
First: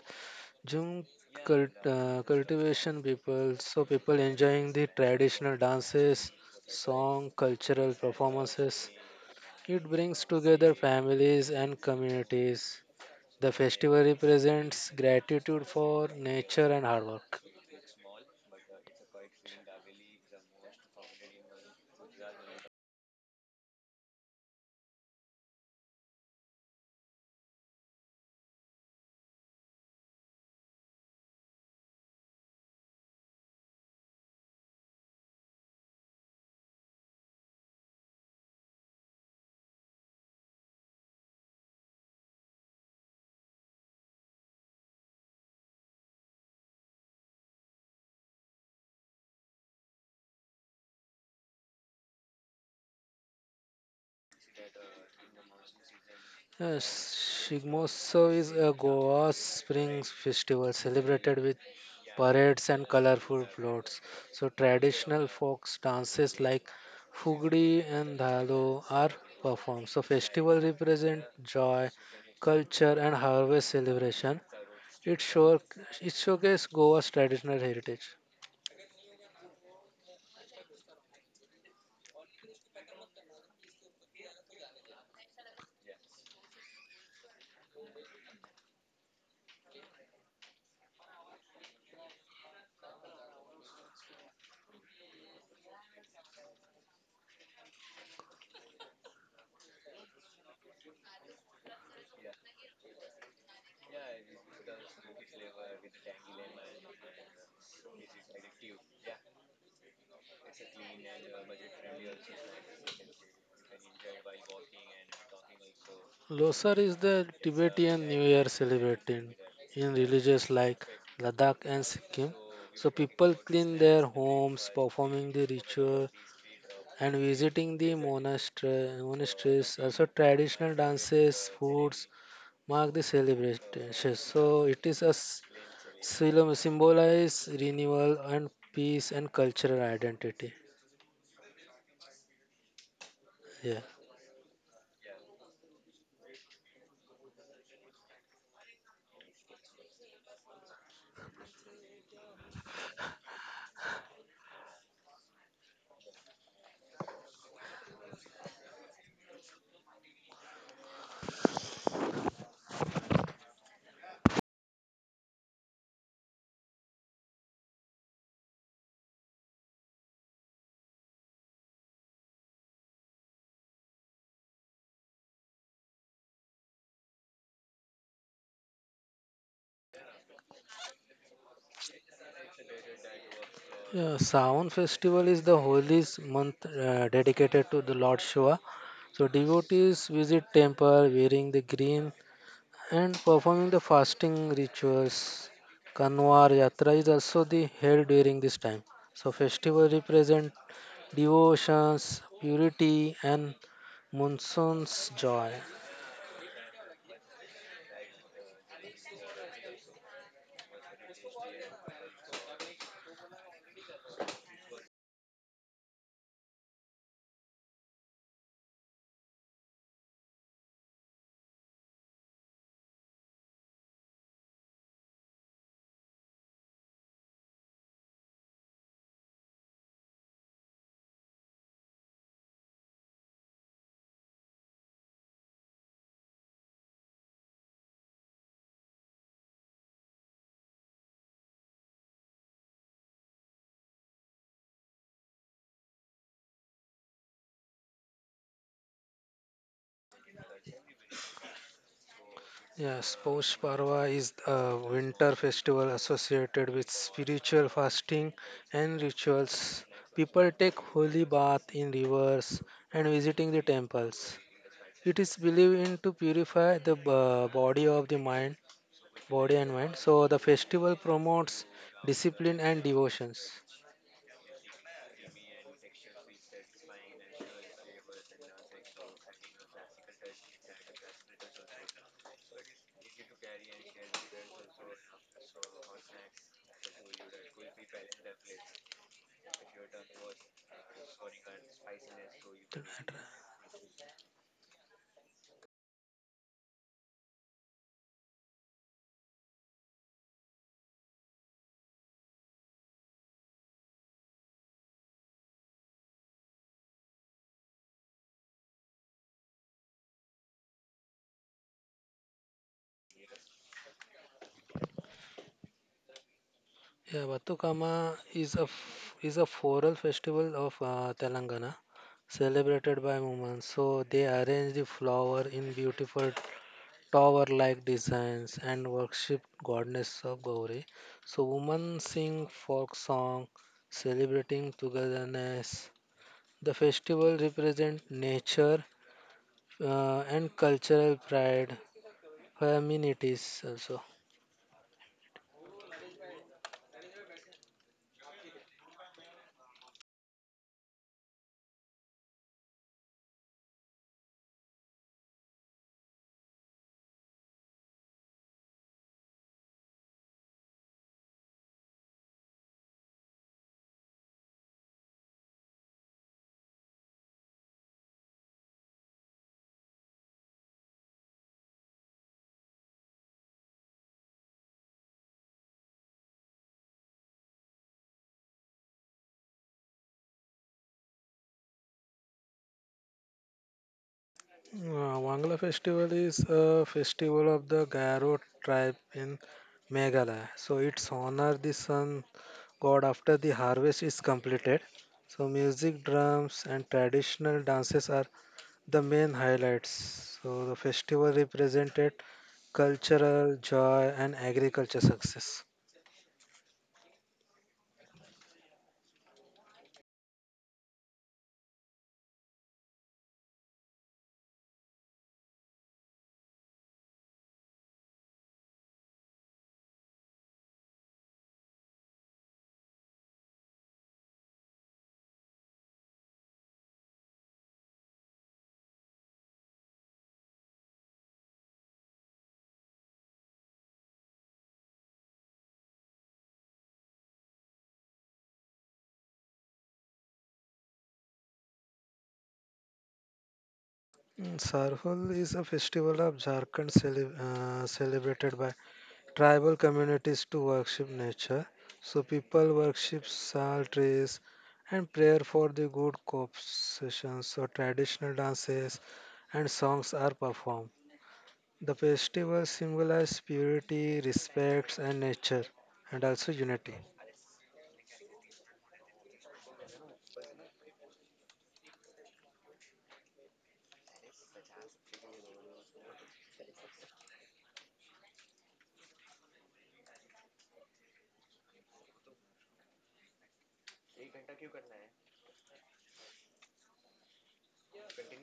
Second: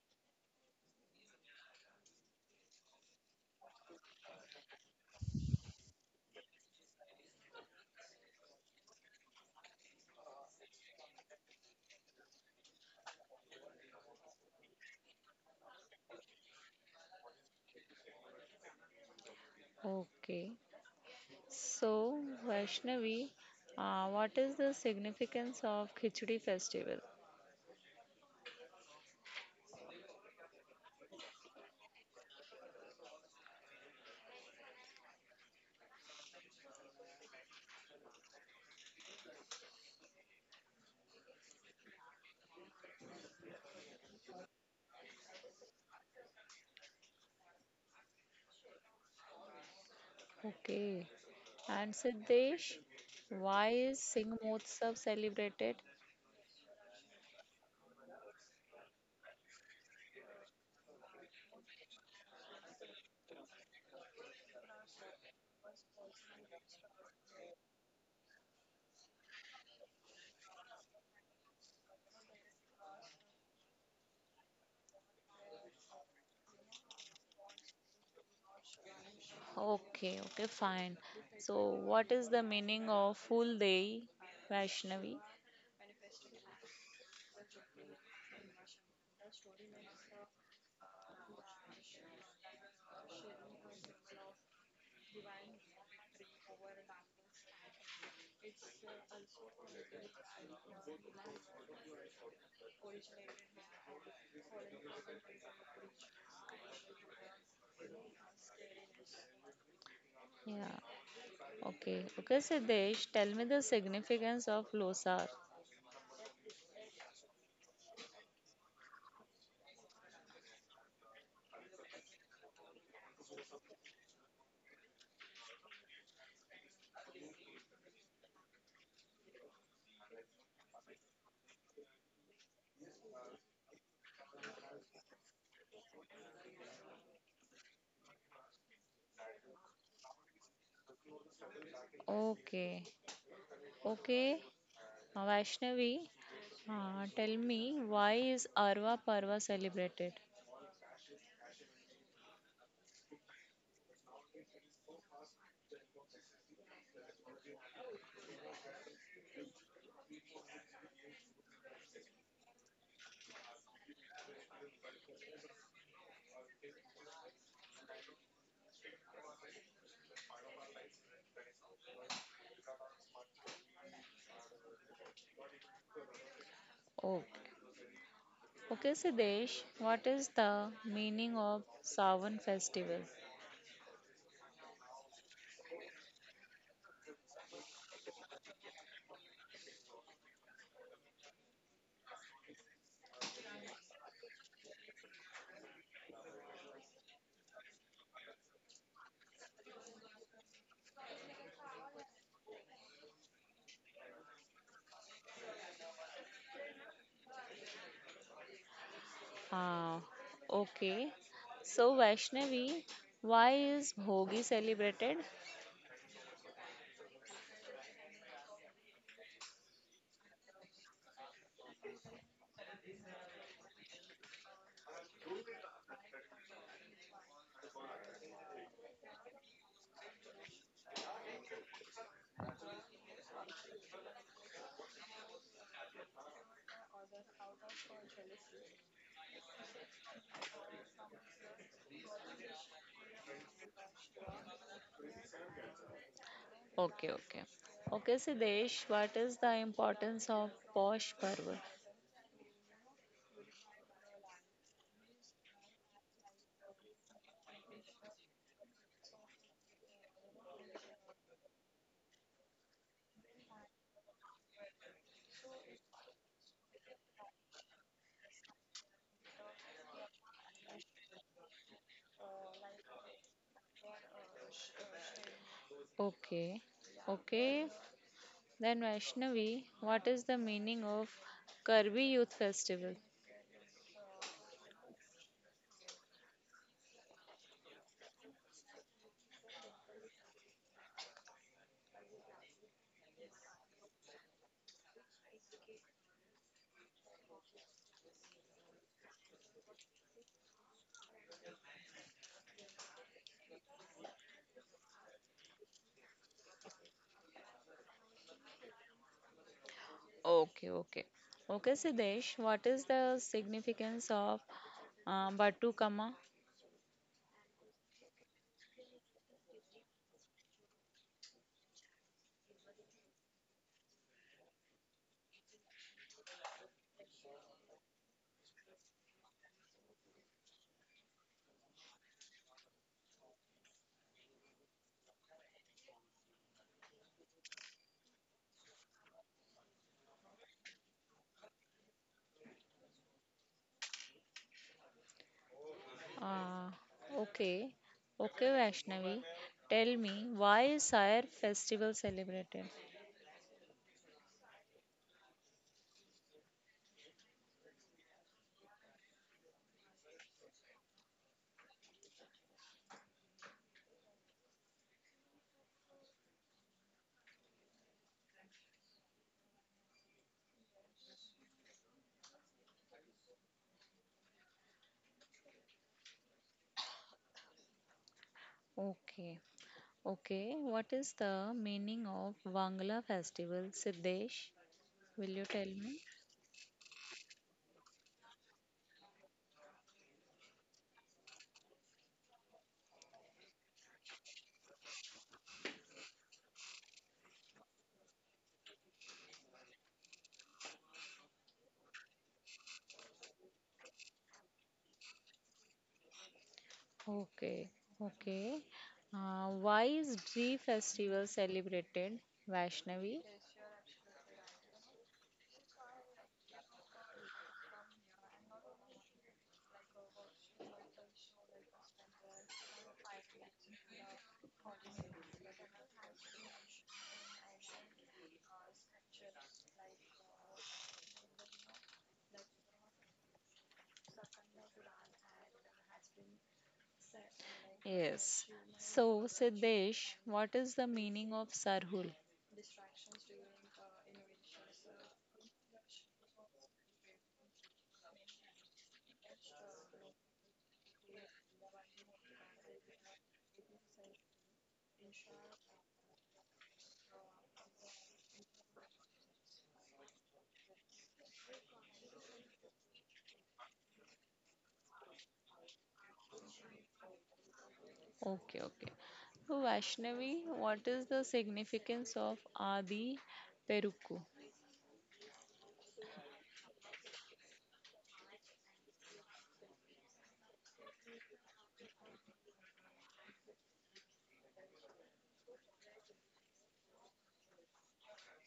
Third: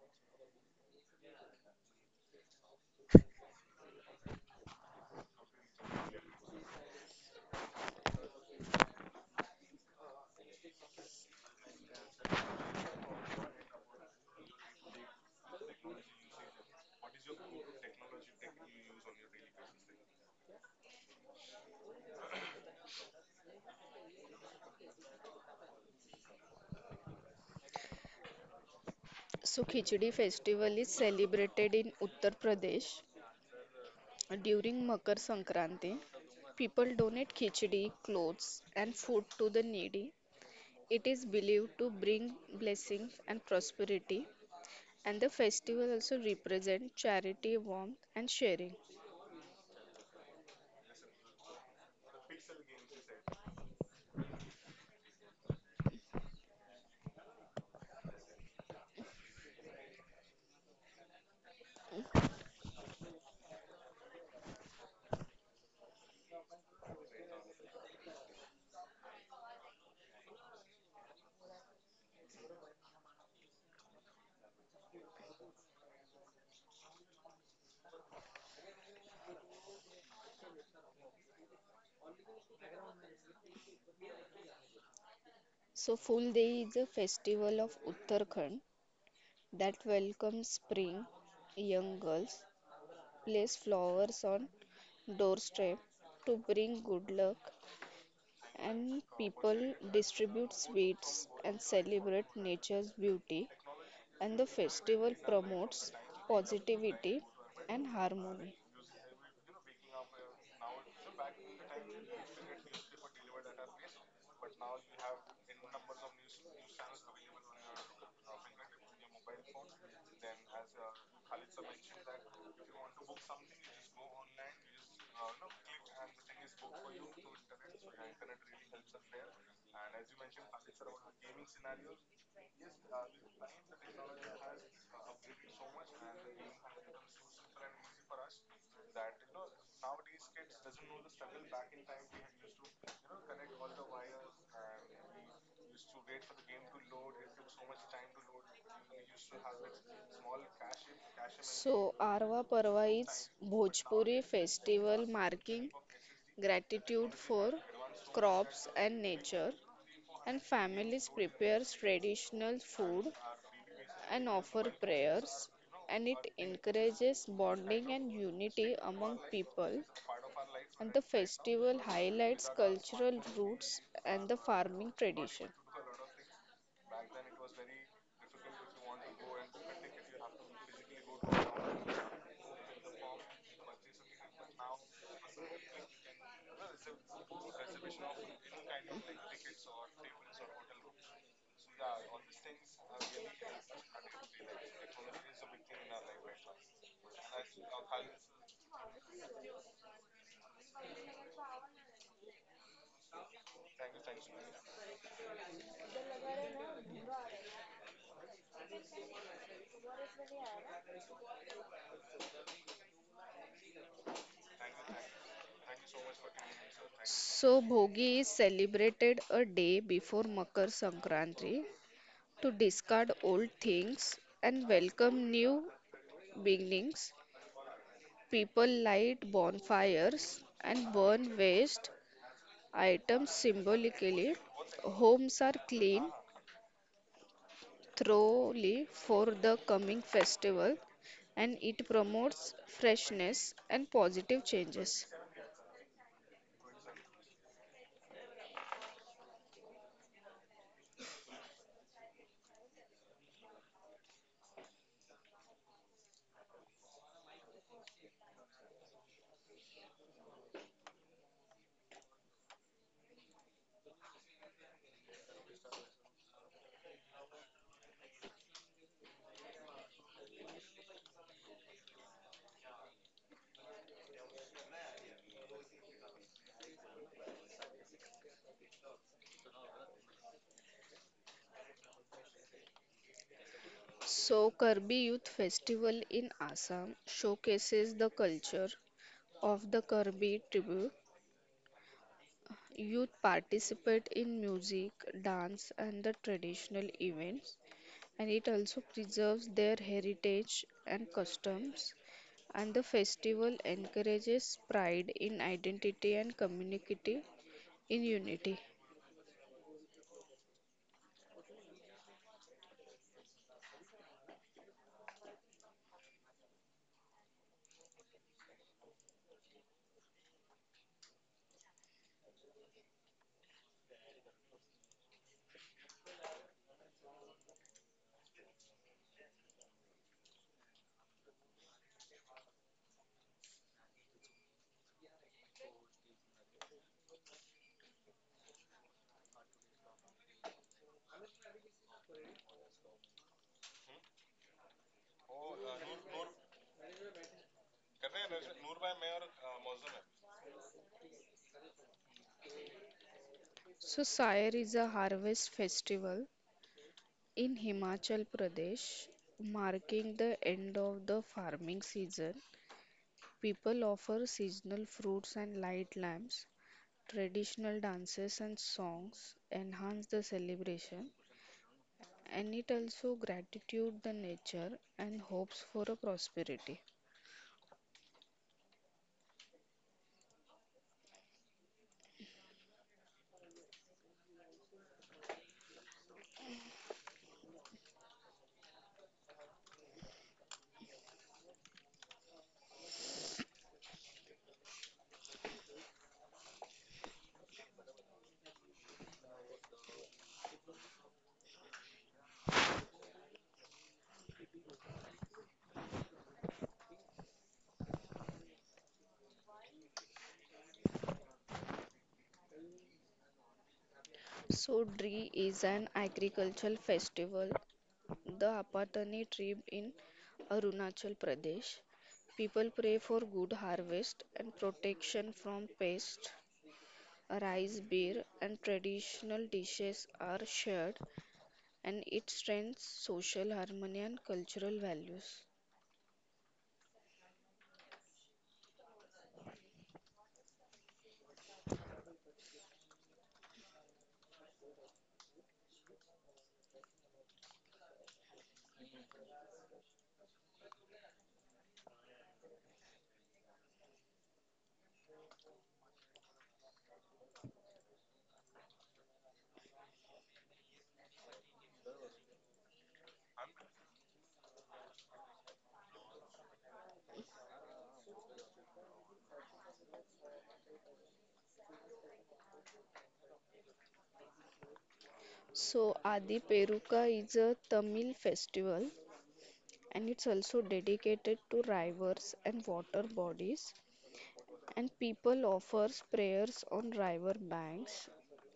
[SPEAKER 3] Jhum cult, uh, cultivation people, so people enjoying the traditional dances, song, cultural performances. It brings together families and communities. The festival represents gratitude for nature and hard work.
[SPEAKER 1] Okay. So, Vaishnavi, uh, what is the significance of Khichdi festival?
[SPEAKER 2] So, Khichdi festival is celebrated in Uttar Pradesh during Makar Sankranti. People donate khichdi, clothes, and food to the needy. It is believed to bring blessings and prosperity, and the festival also represents charity, warmth, and sharing.
[SPEAKER 1] Okay. And Siddesh, why is Singh Motsav celebrated?
[SPEAKER 3] Uh, Shigmotsav is a Goa's spring festival celebrated with parades and colorful floats. So traditional folk dances like Fugdi and Dhalo are performed. So festival represent joy, culture and harvest celebration. It show it showcases Goa's traditional heritage.
[SPEAKER 1] Okay, okay, fine. So, what is the meaning of Full Day Vaishnavi?
[SPEAKER 2] So, Full Day is a festival of Uttarakhand that welcomes spring. Young girls place flowers on doorstep to bring good luck, and people distribute sweets and celebrate nature's beauty. And the festival promotes positivity and harmony.
[SPEAKER 1] Yeah. Okay, okay, Siddesh, tell me the significance of Losar.
[SPEAKER 3] Losar is the Tibetan New Year celebrated in religions like Ladakh and Sikkim. So people clean their homes, performing the ritual and visiting the monastery, monasteries. Also traditional dances, foods mark the celebration. So it is a s- symbol- symbolize renewal and peace and cultural identity.
[SPEAKER 1] Okay,
[SPEAKER 3] Yeah.
[SPEAKER 1] okay, uh, Vaishnavi, uh, tell me why is Arva Parva celebrated?
[SPEAKER 2] So, Arva Parva is Bhojpuri festival marking gratitude for crops and nature, and families prepares traditional food and offer prayers, and it encourages bonding and unity among people, and the festival highlights cultural roots and the farming tradition.
[SPEAKER 1] Okay, okay, Siddesh, what is the meaning of Sawan festival?
[SPEAKER 3] Yeah, Sawan festival is the holiest month uh, dedicated to the Lord Shiva. So devotees visit temple wearing the green and performing the fasting rituals. Kanwar Yatra is also the held during this time. So festival represent devotions, purity and monsoon's joy.
[SPEAKER 1] Ah, okay. So, Vaishnavi, why is Bhogi celebrated?
[SPEAKER 2] So bhogi is celebrated a day before makar sankranti to discard old things and welcome new beginnings. People light bonfires and burn waste items symbolically. Homes are clean thoroughly for the coming festival, and it promotes freshness and positive changes.
[SPEAKER 1] Okay, okay. Okay, Siddesh, what is the importance of Posh Parva?
[SPEAKER 3] Yes, Poush Parva is a winter festival associated with spiritual fasting and rituals. People take holy bath in rivers and visiting the temples. It is believed in to purify the b- body of the mind, body and mind. So the festival promotes discipline and devotions.
[SPEAKER 1] Okay, okay. Then, Vaishnavi, what is the meaning of Karbi Youth Festival?
[SPEAKER 2] So, Kirby Youth Festival in Assam showcases the culture of the Kirby tribe. Youth participate in music, dance, and the traditional events, and it also preserves their heritage and customs. And the festival encourages pride in identity and community in unity.
[SPEAKER 1] Okay, okay. Okay, Siddesh, what is the significance of uh, Batu Kama?
[SPEAKER 3] Yeah, Batukama is a f- is a floral festival of uh, Telangana, celebrated by women. So they arrange the flower in beautiful tower-like designs and worship goddess of Gauri. So women sing folk song, celebrating togetherness. The festival represent nature uh, and cultural pride, feminities also.
[SPEAKER 1] Ah, okay. Okay, Vaishnavi. Tell me, why is Sire festival celebrated?
[SPEAKER 2] So Sair is a harvest festival in Himachal Pradesh, marking the end of the farming season. People offer seasonal fruits and light lamps, traditional dances and songs enhance the celebration, and it also gratitude the nature and hopes for a prosperity.
[SPEAKER 1] Okay. Okay. What is the meaning of Wangla festival, Siddesh?
[SPEAKER 3] Uh,
[SPEAKER 1] Will you
[SPEAKER 3] Wangla
[SPEAKER 1] tell me?
[SPEAKER 3] festival is a festival of the Garo tribe in Meghalaya. So it's honor the sun god after the harvest is completed. So music, drums, and traditional dances are the main highlights. So the festival represented cultural joy and agriculture success.
[SPEAKER 1] Okay. Okay. Uh, why is Bri festival celebrated, Vaishnavi?
[SPEAKER 2] So Dri is an agricultural festival. The Apatani tribe in Arunachal Pradesh. People pray for good harvest and protection from pests. Rice, beer, and traditional dishes are shared, and it strengthens social harmony and cultural values.
[SPEAKER 1] Yes. So, Siddesh, what is the meaning of Sarhul?
[SPEAKER 3] Mm, Sarhul is a festival of Jharkhand cele- uh, celebrated by tribal communities to worship nature. So people worship sal trees and prayer for the good cop sessions. So traditional dances and songs are performed. The festival symbolize purity, respect, and nature, and also unity.
[SPEAKER 1] Okay, okay. So, Vaishnavi, what is the significance of Adi Perukku?
[SPEAKER 2] So, Adi Peruka is a Tamil festival, and it's also dedicated to rivers and water bodies, and people offers prayers on river banks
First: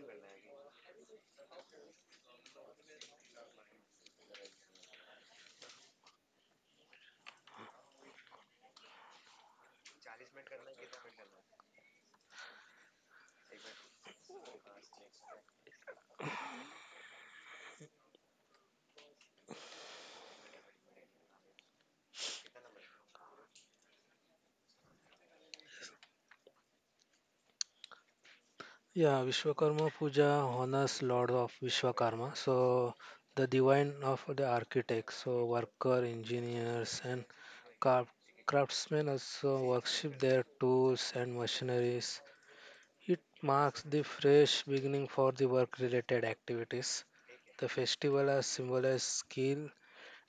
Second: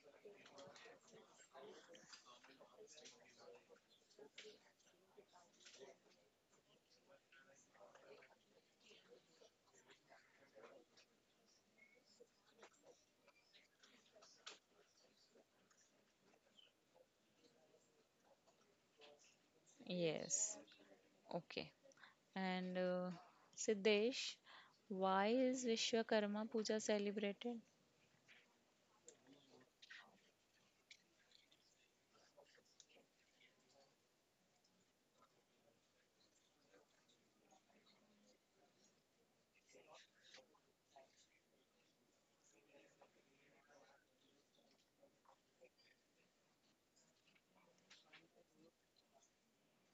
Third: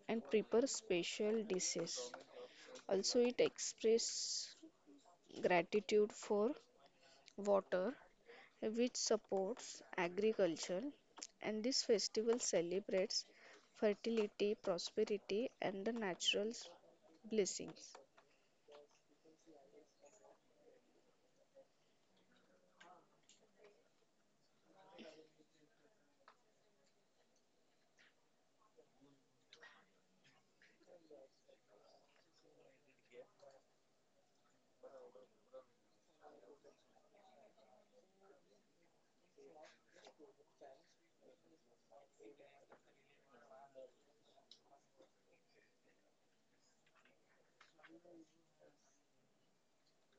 [SPEAKER 2] and prepare special dishes. Also, it expresses gratitude for water, which supports agriculture, and this festival celebrates fertility, prosperity, and the natural blessings.
[SPEAKER 1] Yes, okay. And uh, Siddesh, why is Vishwakarma Puja celebrated?
[SPEAKER 3] Yeah, Vishwakarma Puja honors Lord of Vishwakarma, so the divine of the architects, so worker, engineers, and Craft- craftsmen also worship their tools and machineries. It marks the fresh beginning for the work related activities. The festival has symbolized skill,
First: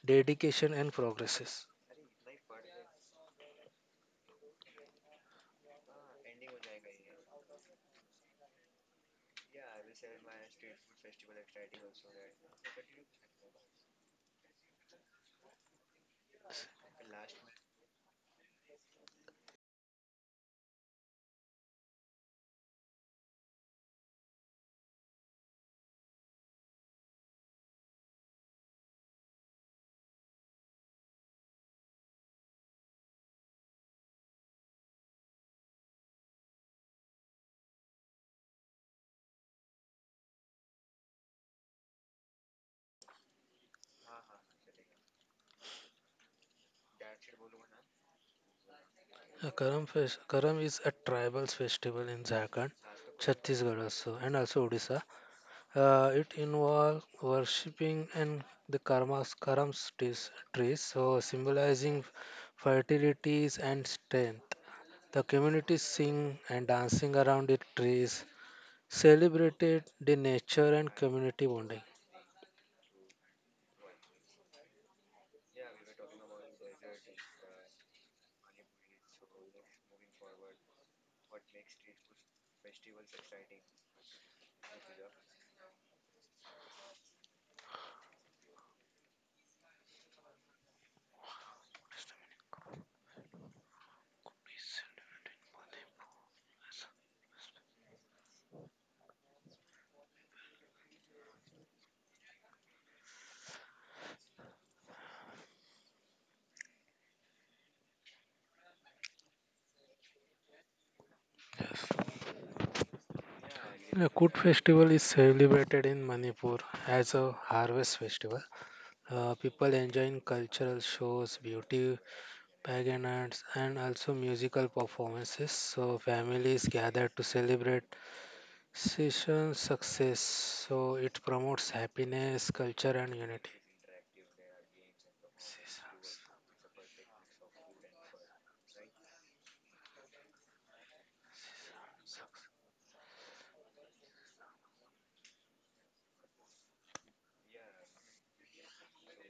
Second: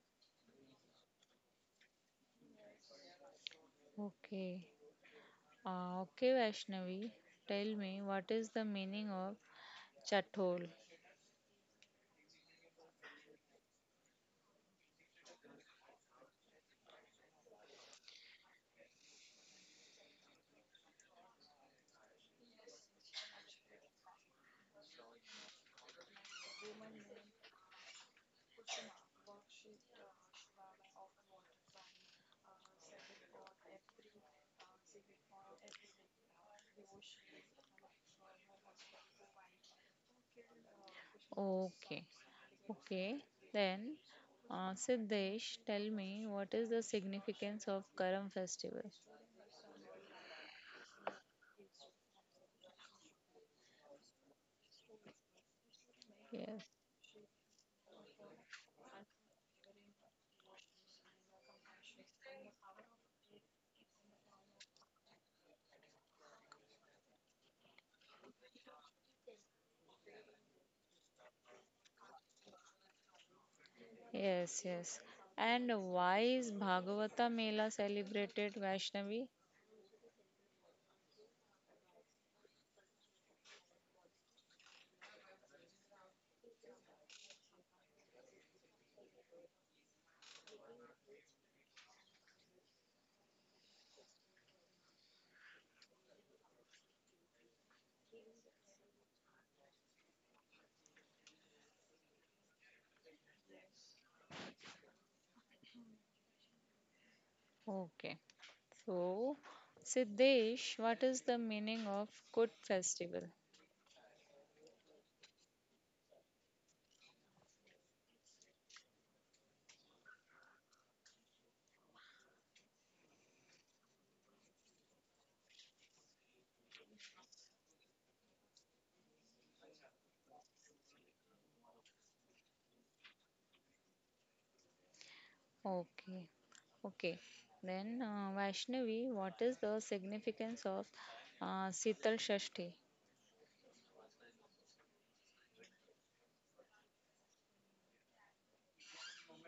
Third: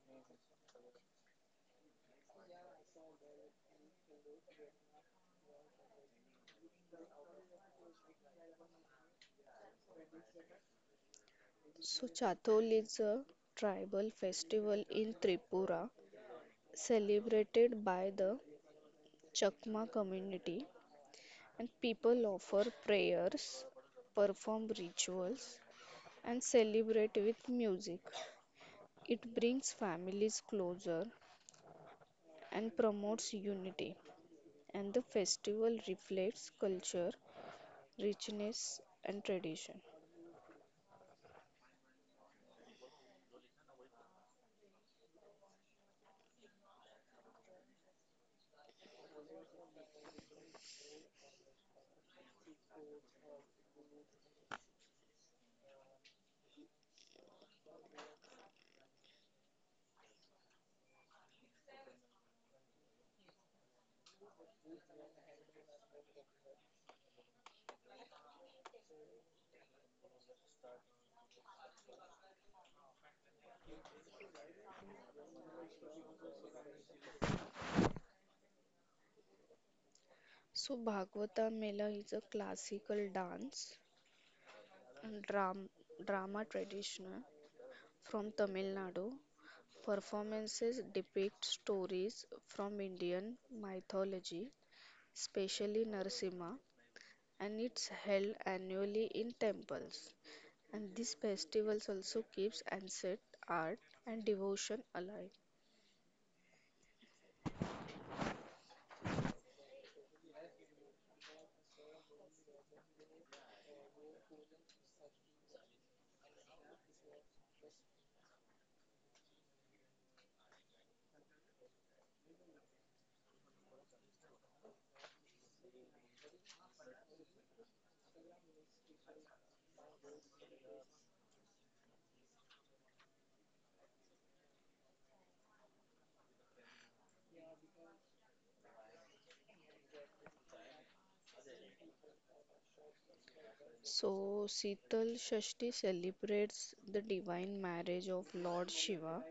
[SPEAKER 3] dedication, and progresses.
[SPEAKER 1] Okay, uh, okay, Vaishnavi, tell me what is the meaning of Chathol?
[SPEAKER 2] So, Chathol is a tribal festival in Tripura celebrated by the Chakma community, and people offer prayers, perform rituals, and celebrate with music. It brings families closer and promotes unity, and the festival reflects culture, richness, and tradition.
[SPEAKER 1] Okay, okay. Then, uh, Siddesh, tell me what is the significance of Karam festival?
[SPEAKER 3] Uh, Karam, fes- Karam is a tribal festival in Jharkhand, Chhattisgarh also, and also Odisha. Uh, it
[SPEAKER 1] Yes.
[SPEAKER 3] involves worshipping and the karmas, Karam's trees, trees, so symbolizing fertilities and strength. The community sing and dancing around the trees celebrated the nature and community bonding.
[SPEAKER 1] Yes, yes. And why is Bhagavata Mela celebrated Vaishnavi?
[SPEAKER 2] So, Bhagavata Mela is a classical dance and dram- drama tradition from Tamil Nadu. Performances depict stories from Indian mythology, especially Narasimha, and it's held annually in temples. And these festivals also keeps ancient art and devotion alive.
[SPEAKER 1] Okay. So, Siddesh, what is the meaning of Kut festival?
[SPEAKER 3] A Kut festival is celebrated in Manipur as a harvest festival. Uh, people enjoying cultural shows, beauty pageants, and also musical performances. So families gather to celebrate season success. So it promotes happiness, culture, and unity.
[SPEAKER 1] Okay. Okay. Then, uh, Vaishnavi, what is the significance of uh, Sital Shashti?
[SPEAKER 2] So Sital Shashti celebrates the divine marriage of Lord Shiva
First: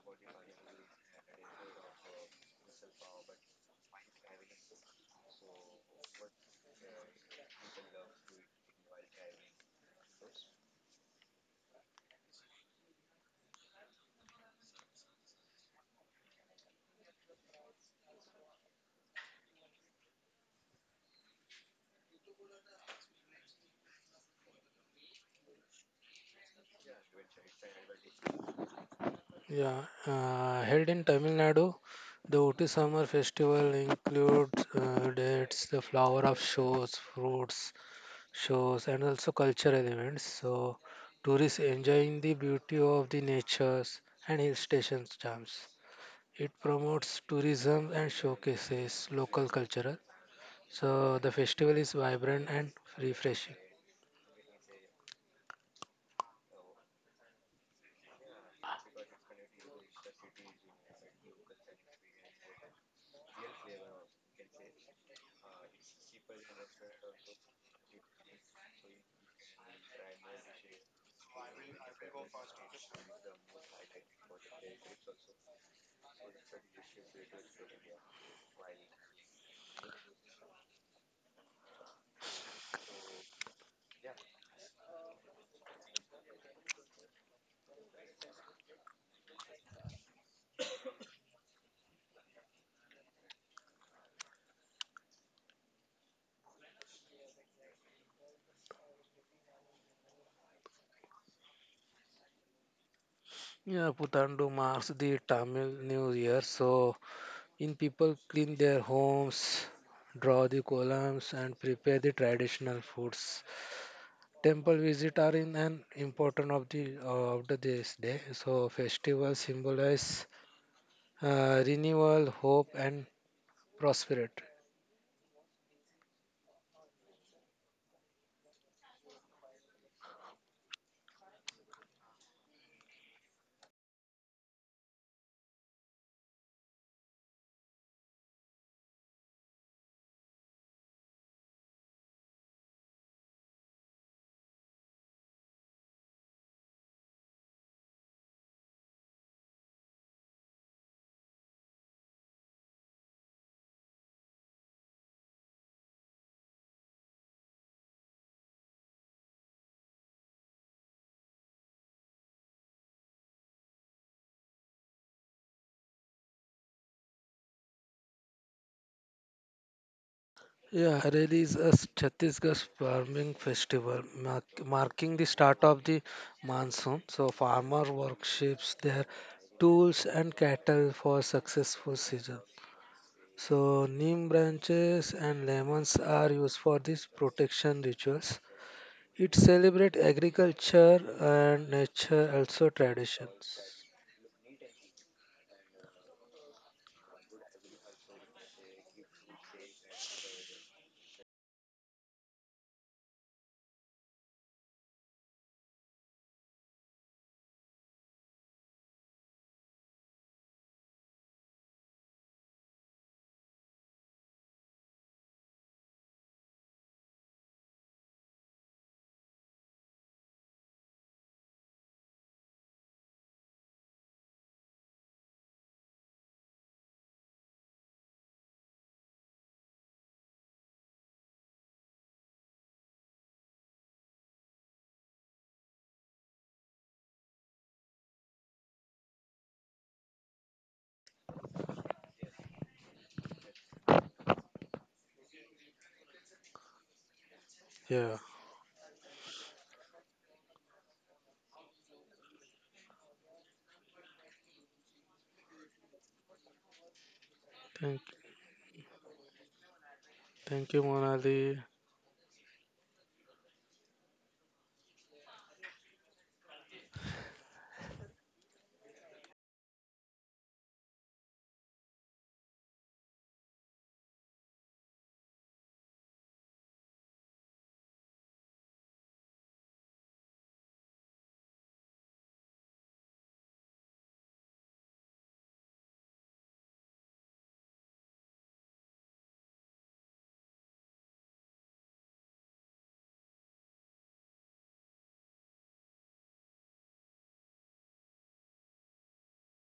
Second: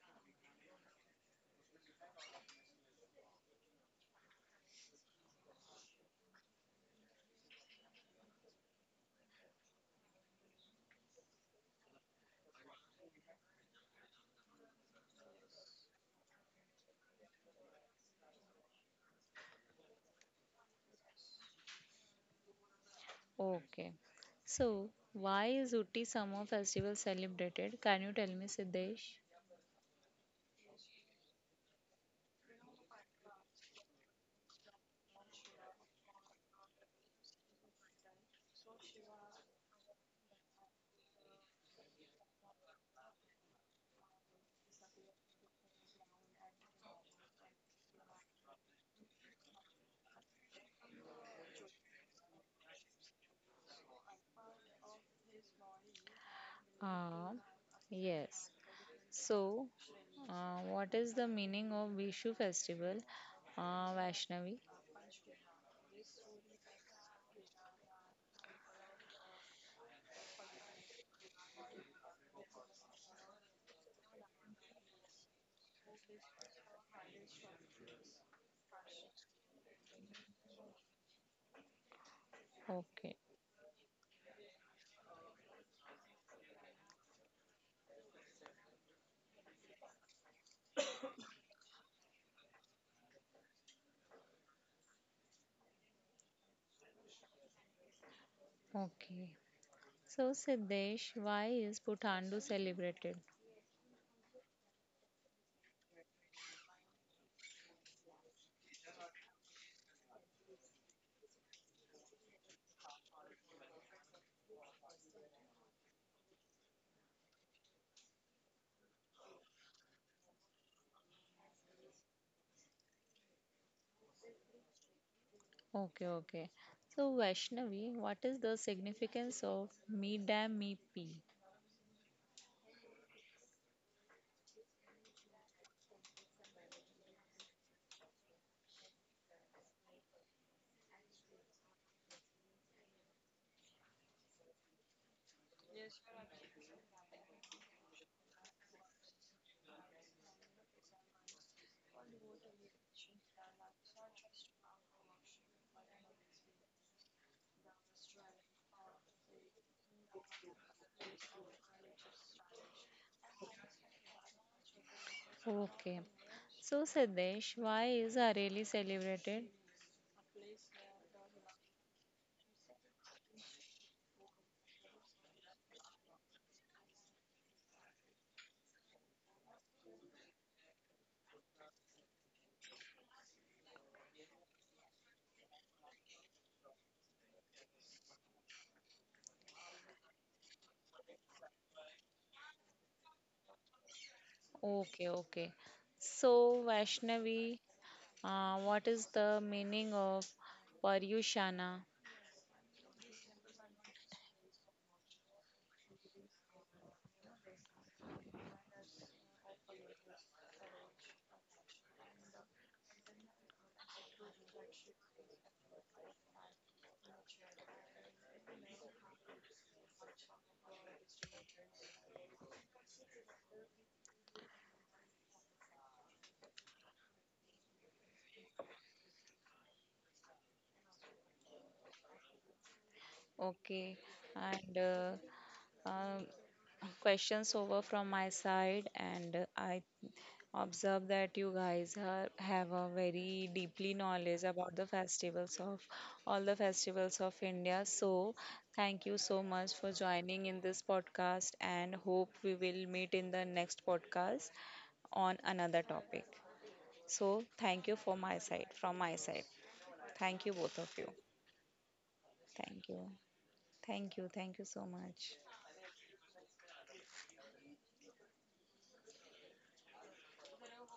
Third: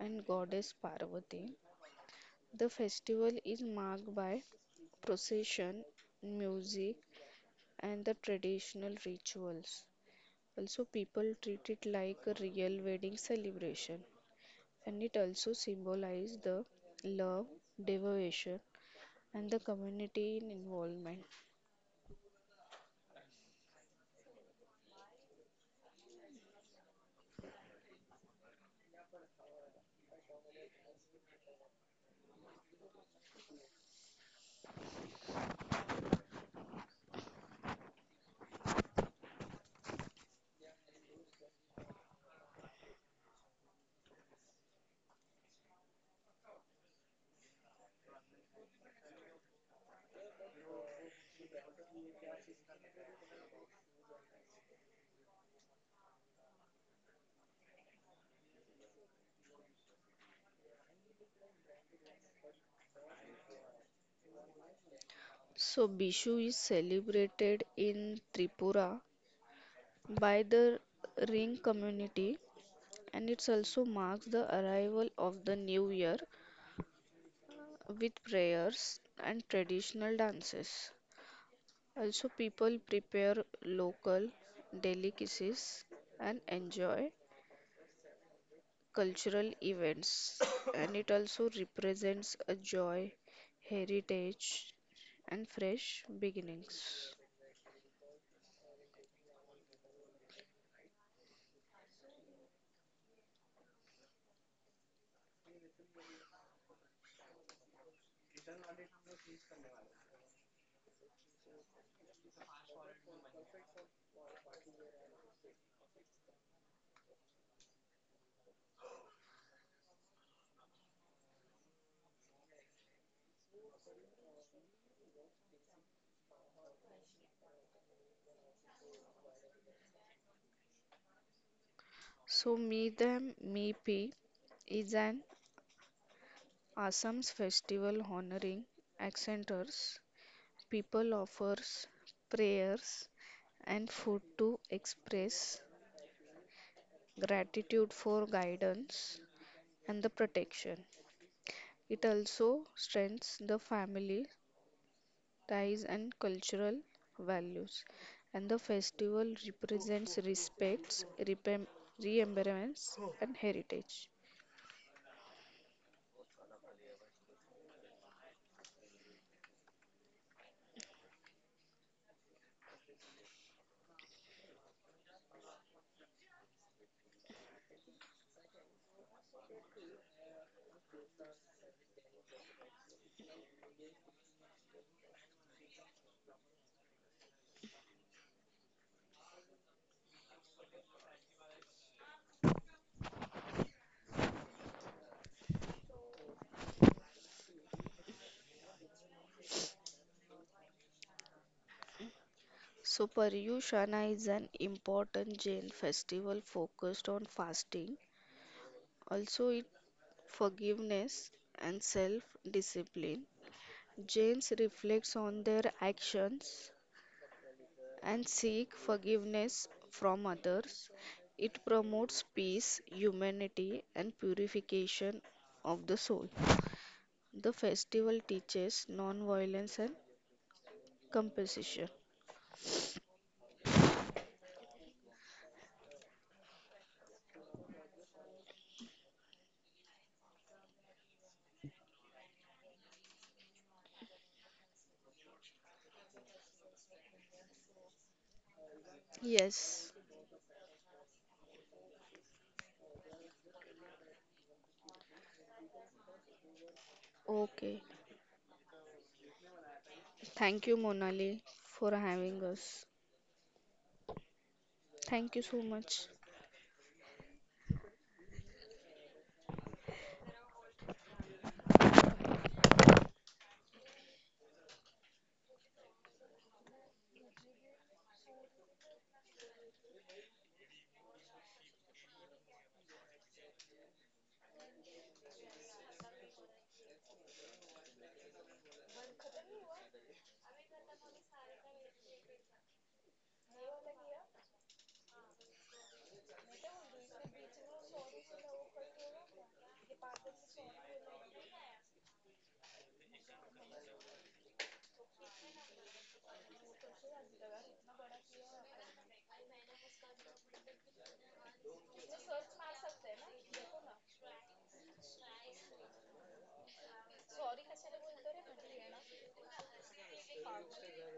[SPEAKER 2] and goddess Parvati. The festival is marked by procession, music, and the traditional rituals. Also, people treat it like a real wedding celebration, and it also symbolizes the love, devotion, and the community involvement.
[SPEAKER 1] Okay. So, why is Utti Samo festival celebrated? Can you tell me, Siddesh?
[SPEAKER 3] Yeah, uh, Held in Tamil Nadu, the Ooty Summer Festival includes uh, dates, the flower of shows, fruits shows, and also cultural events. So, tourists enjoying the beauty of the natures and hill stations charms. It promotes tourism and showcases local culture. So, the festival is vibrant and refreshing.
[SPEAKER 1] Uh, yes. So, uh, what is the meaning of Vishu festival, uh, Vaishnavi?
[SPEAKER 2] So, Bishu is celebrated in Tripura by the Ring community, and it also marks the arrival of the new year with prayers and traditional dances. Also, people
[SPEAKER 1] Okay,
[SPEAKER 2] prepare local delicacies and enjoy cultural events, and it also represents a joy, heritage, and fresh beginnings.
[SPEAKER 1] okay. So, Siddesh, why is Puthandu celebrated?
[SPEAKER 3] Yeah, Putandu marks the Tamil New Year. So, in people clean their homes, draw the columns, and prepare the traditional foods. Temple visit are in an important of the uh, of the this day. So festivals symbolize uh, renewal, hope, and prosperity.
[SPEAKER 1] Okay, okay. So, Vaishnavi, what is the significance of Me Dam Me P?
[SPEAKER 2] So, Meedam Meepi is an Assam's festival honoring accenters. People offers prayers and food to express gratitude for guidance and the protection. It also strengthens the family ties and cultural values. And the festival represents respects, repem- remembrance, and heritage.
[SPEAKER 1] Okay. So, Siddesh, why is Areli celebrated?
[SPEAKER 3] Yeah, Hareli is a s- Chhattisgarh farming festival mark- marking the start of the monsoon. So farmer worships their tools and cattle for successful season. So, neem branches and lemons are used for these protection rituals. It celebrates agriculture and nature, also traditions.
[SPEAKER 1] Okay, okay. So, Vaishnavi, uh, what is the meaning of Paryushana?
[SPEAKER 2] So, Paryushana is an important Jain festival focused on fasting, also it forgiveness and self-discipline. Jains reflects on their actions and seek forgiveness from others. It promotes peace, humanity, and purification of the soul. The festival teaches non-violence and compassion.
[SPEAKER 1] Okay, and uh, um, questions over from my side, and uh, I observe that you guys are, have a very deeply knowledge about the festivals of all the festivals of India. So,
[SPEAKER 3] Yeah.
[SPEAKER 1] thank you so much for
[SPEAKER 2] Yes.
[SPEAKER 1] joining in this podcast, and hope we will meet in the next podcast on another topic. So, thank
[SPEAKER 2] Okay.
[SPEAKER 1] you for
[SPEAKER 3] Thank,
[SPEAKER 1] my side, from my side. Thank you both
[SPEAKER 2] Thank you,
[SPEAKER 1] of
[SPEAKER 3] thank
[SPEAKER 1] you.
[SPEAKER 3] you,
[SPEAKER 2] Monali,
[SPEAKER 3] Monali.
[SPEAKER 2] for having
[SPEAKER 1] Thank
[SPEAKER 2] us.
[SPEAKER 1] you. Thank you. Thank you so much.
[SPEAKER 2] Thank you so much.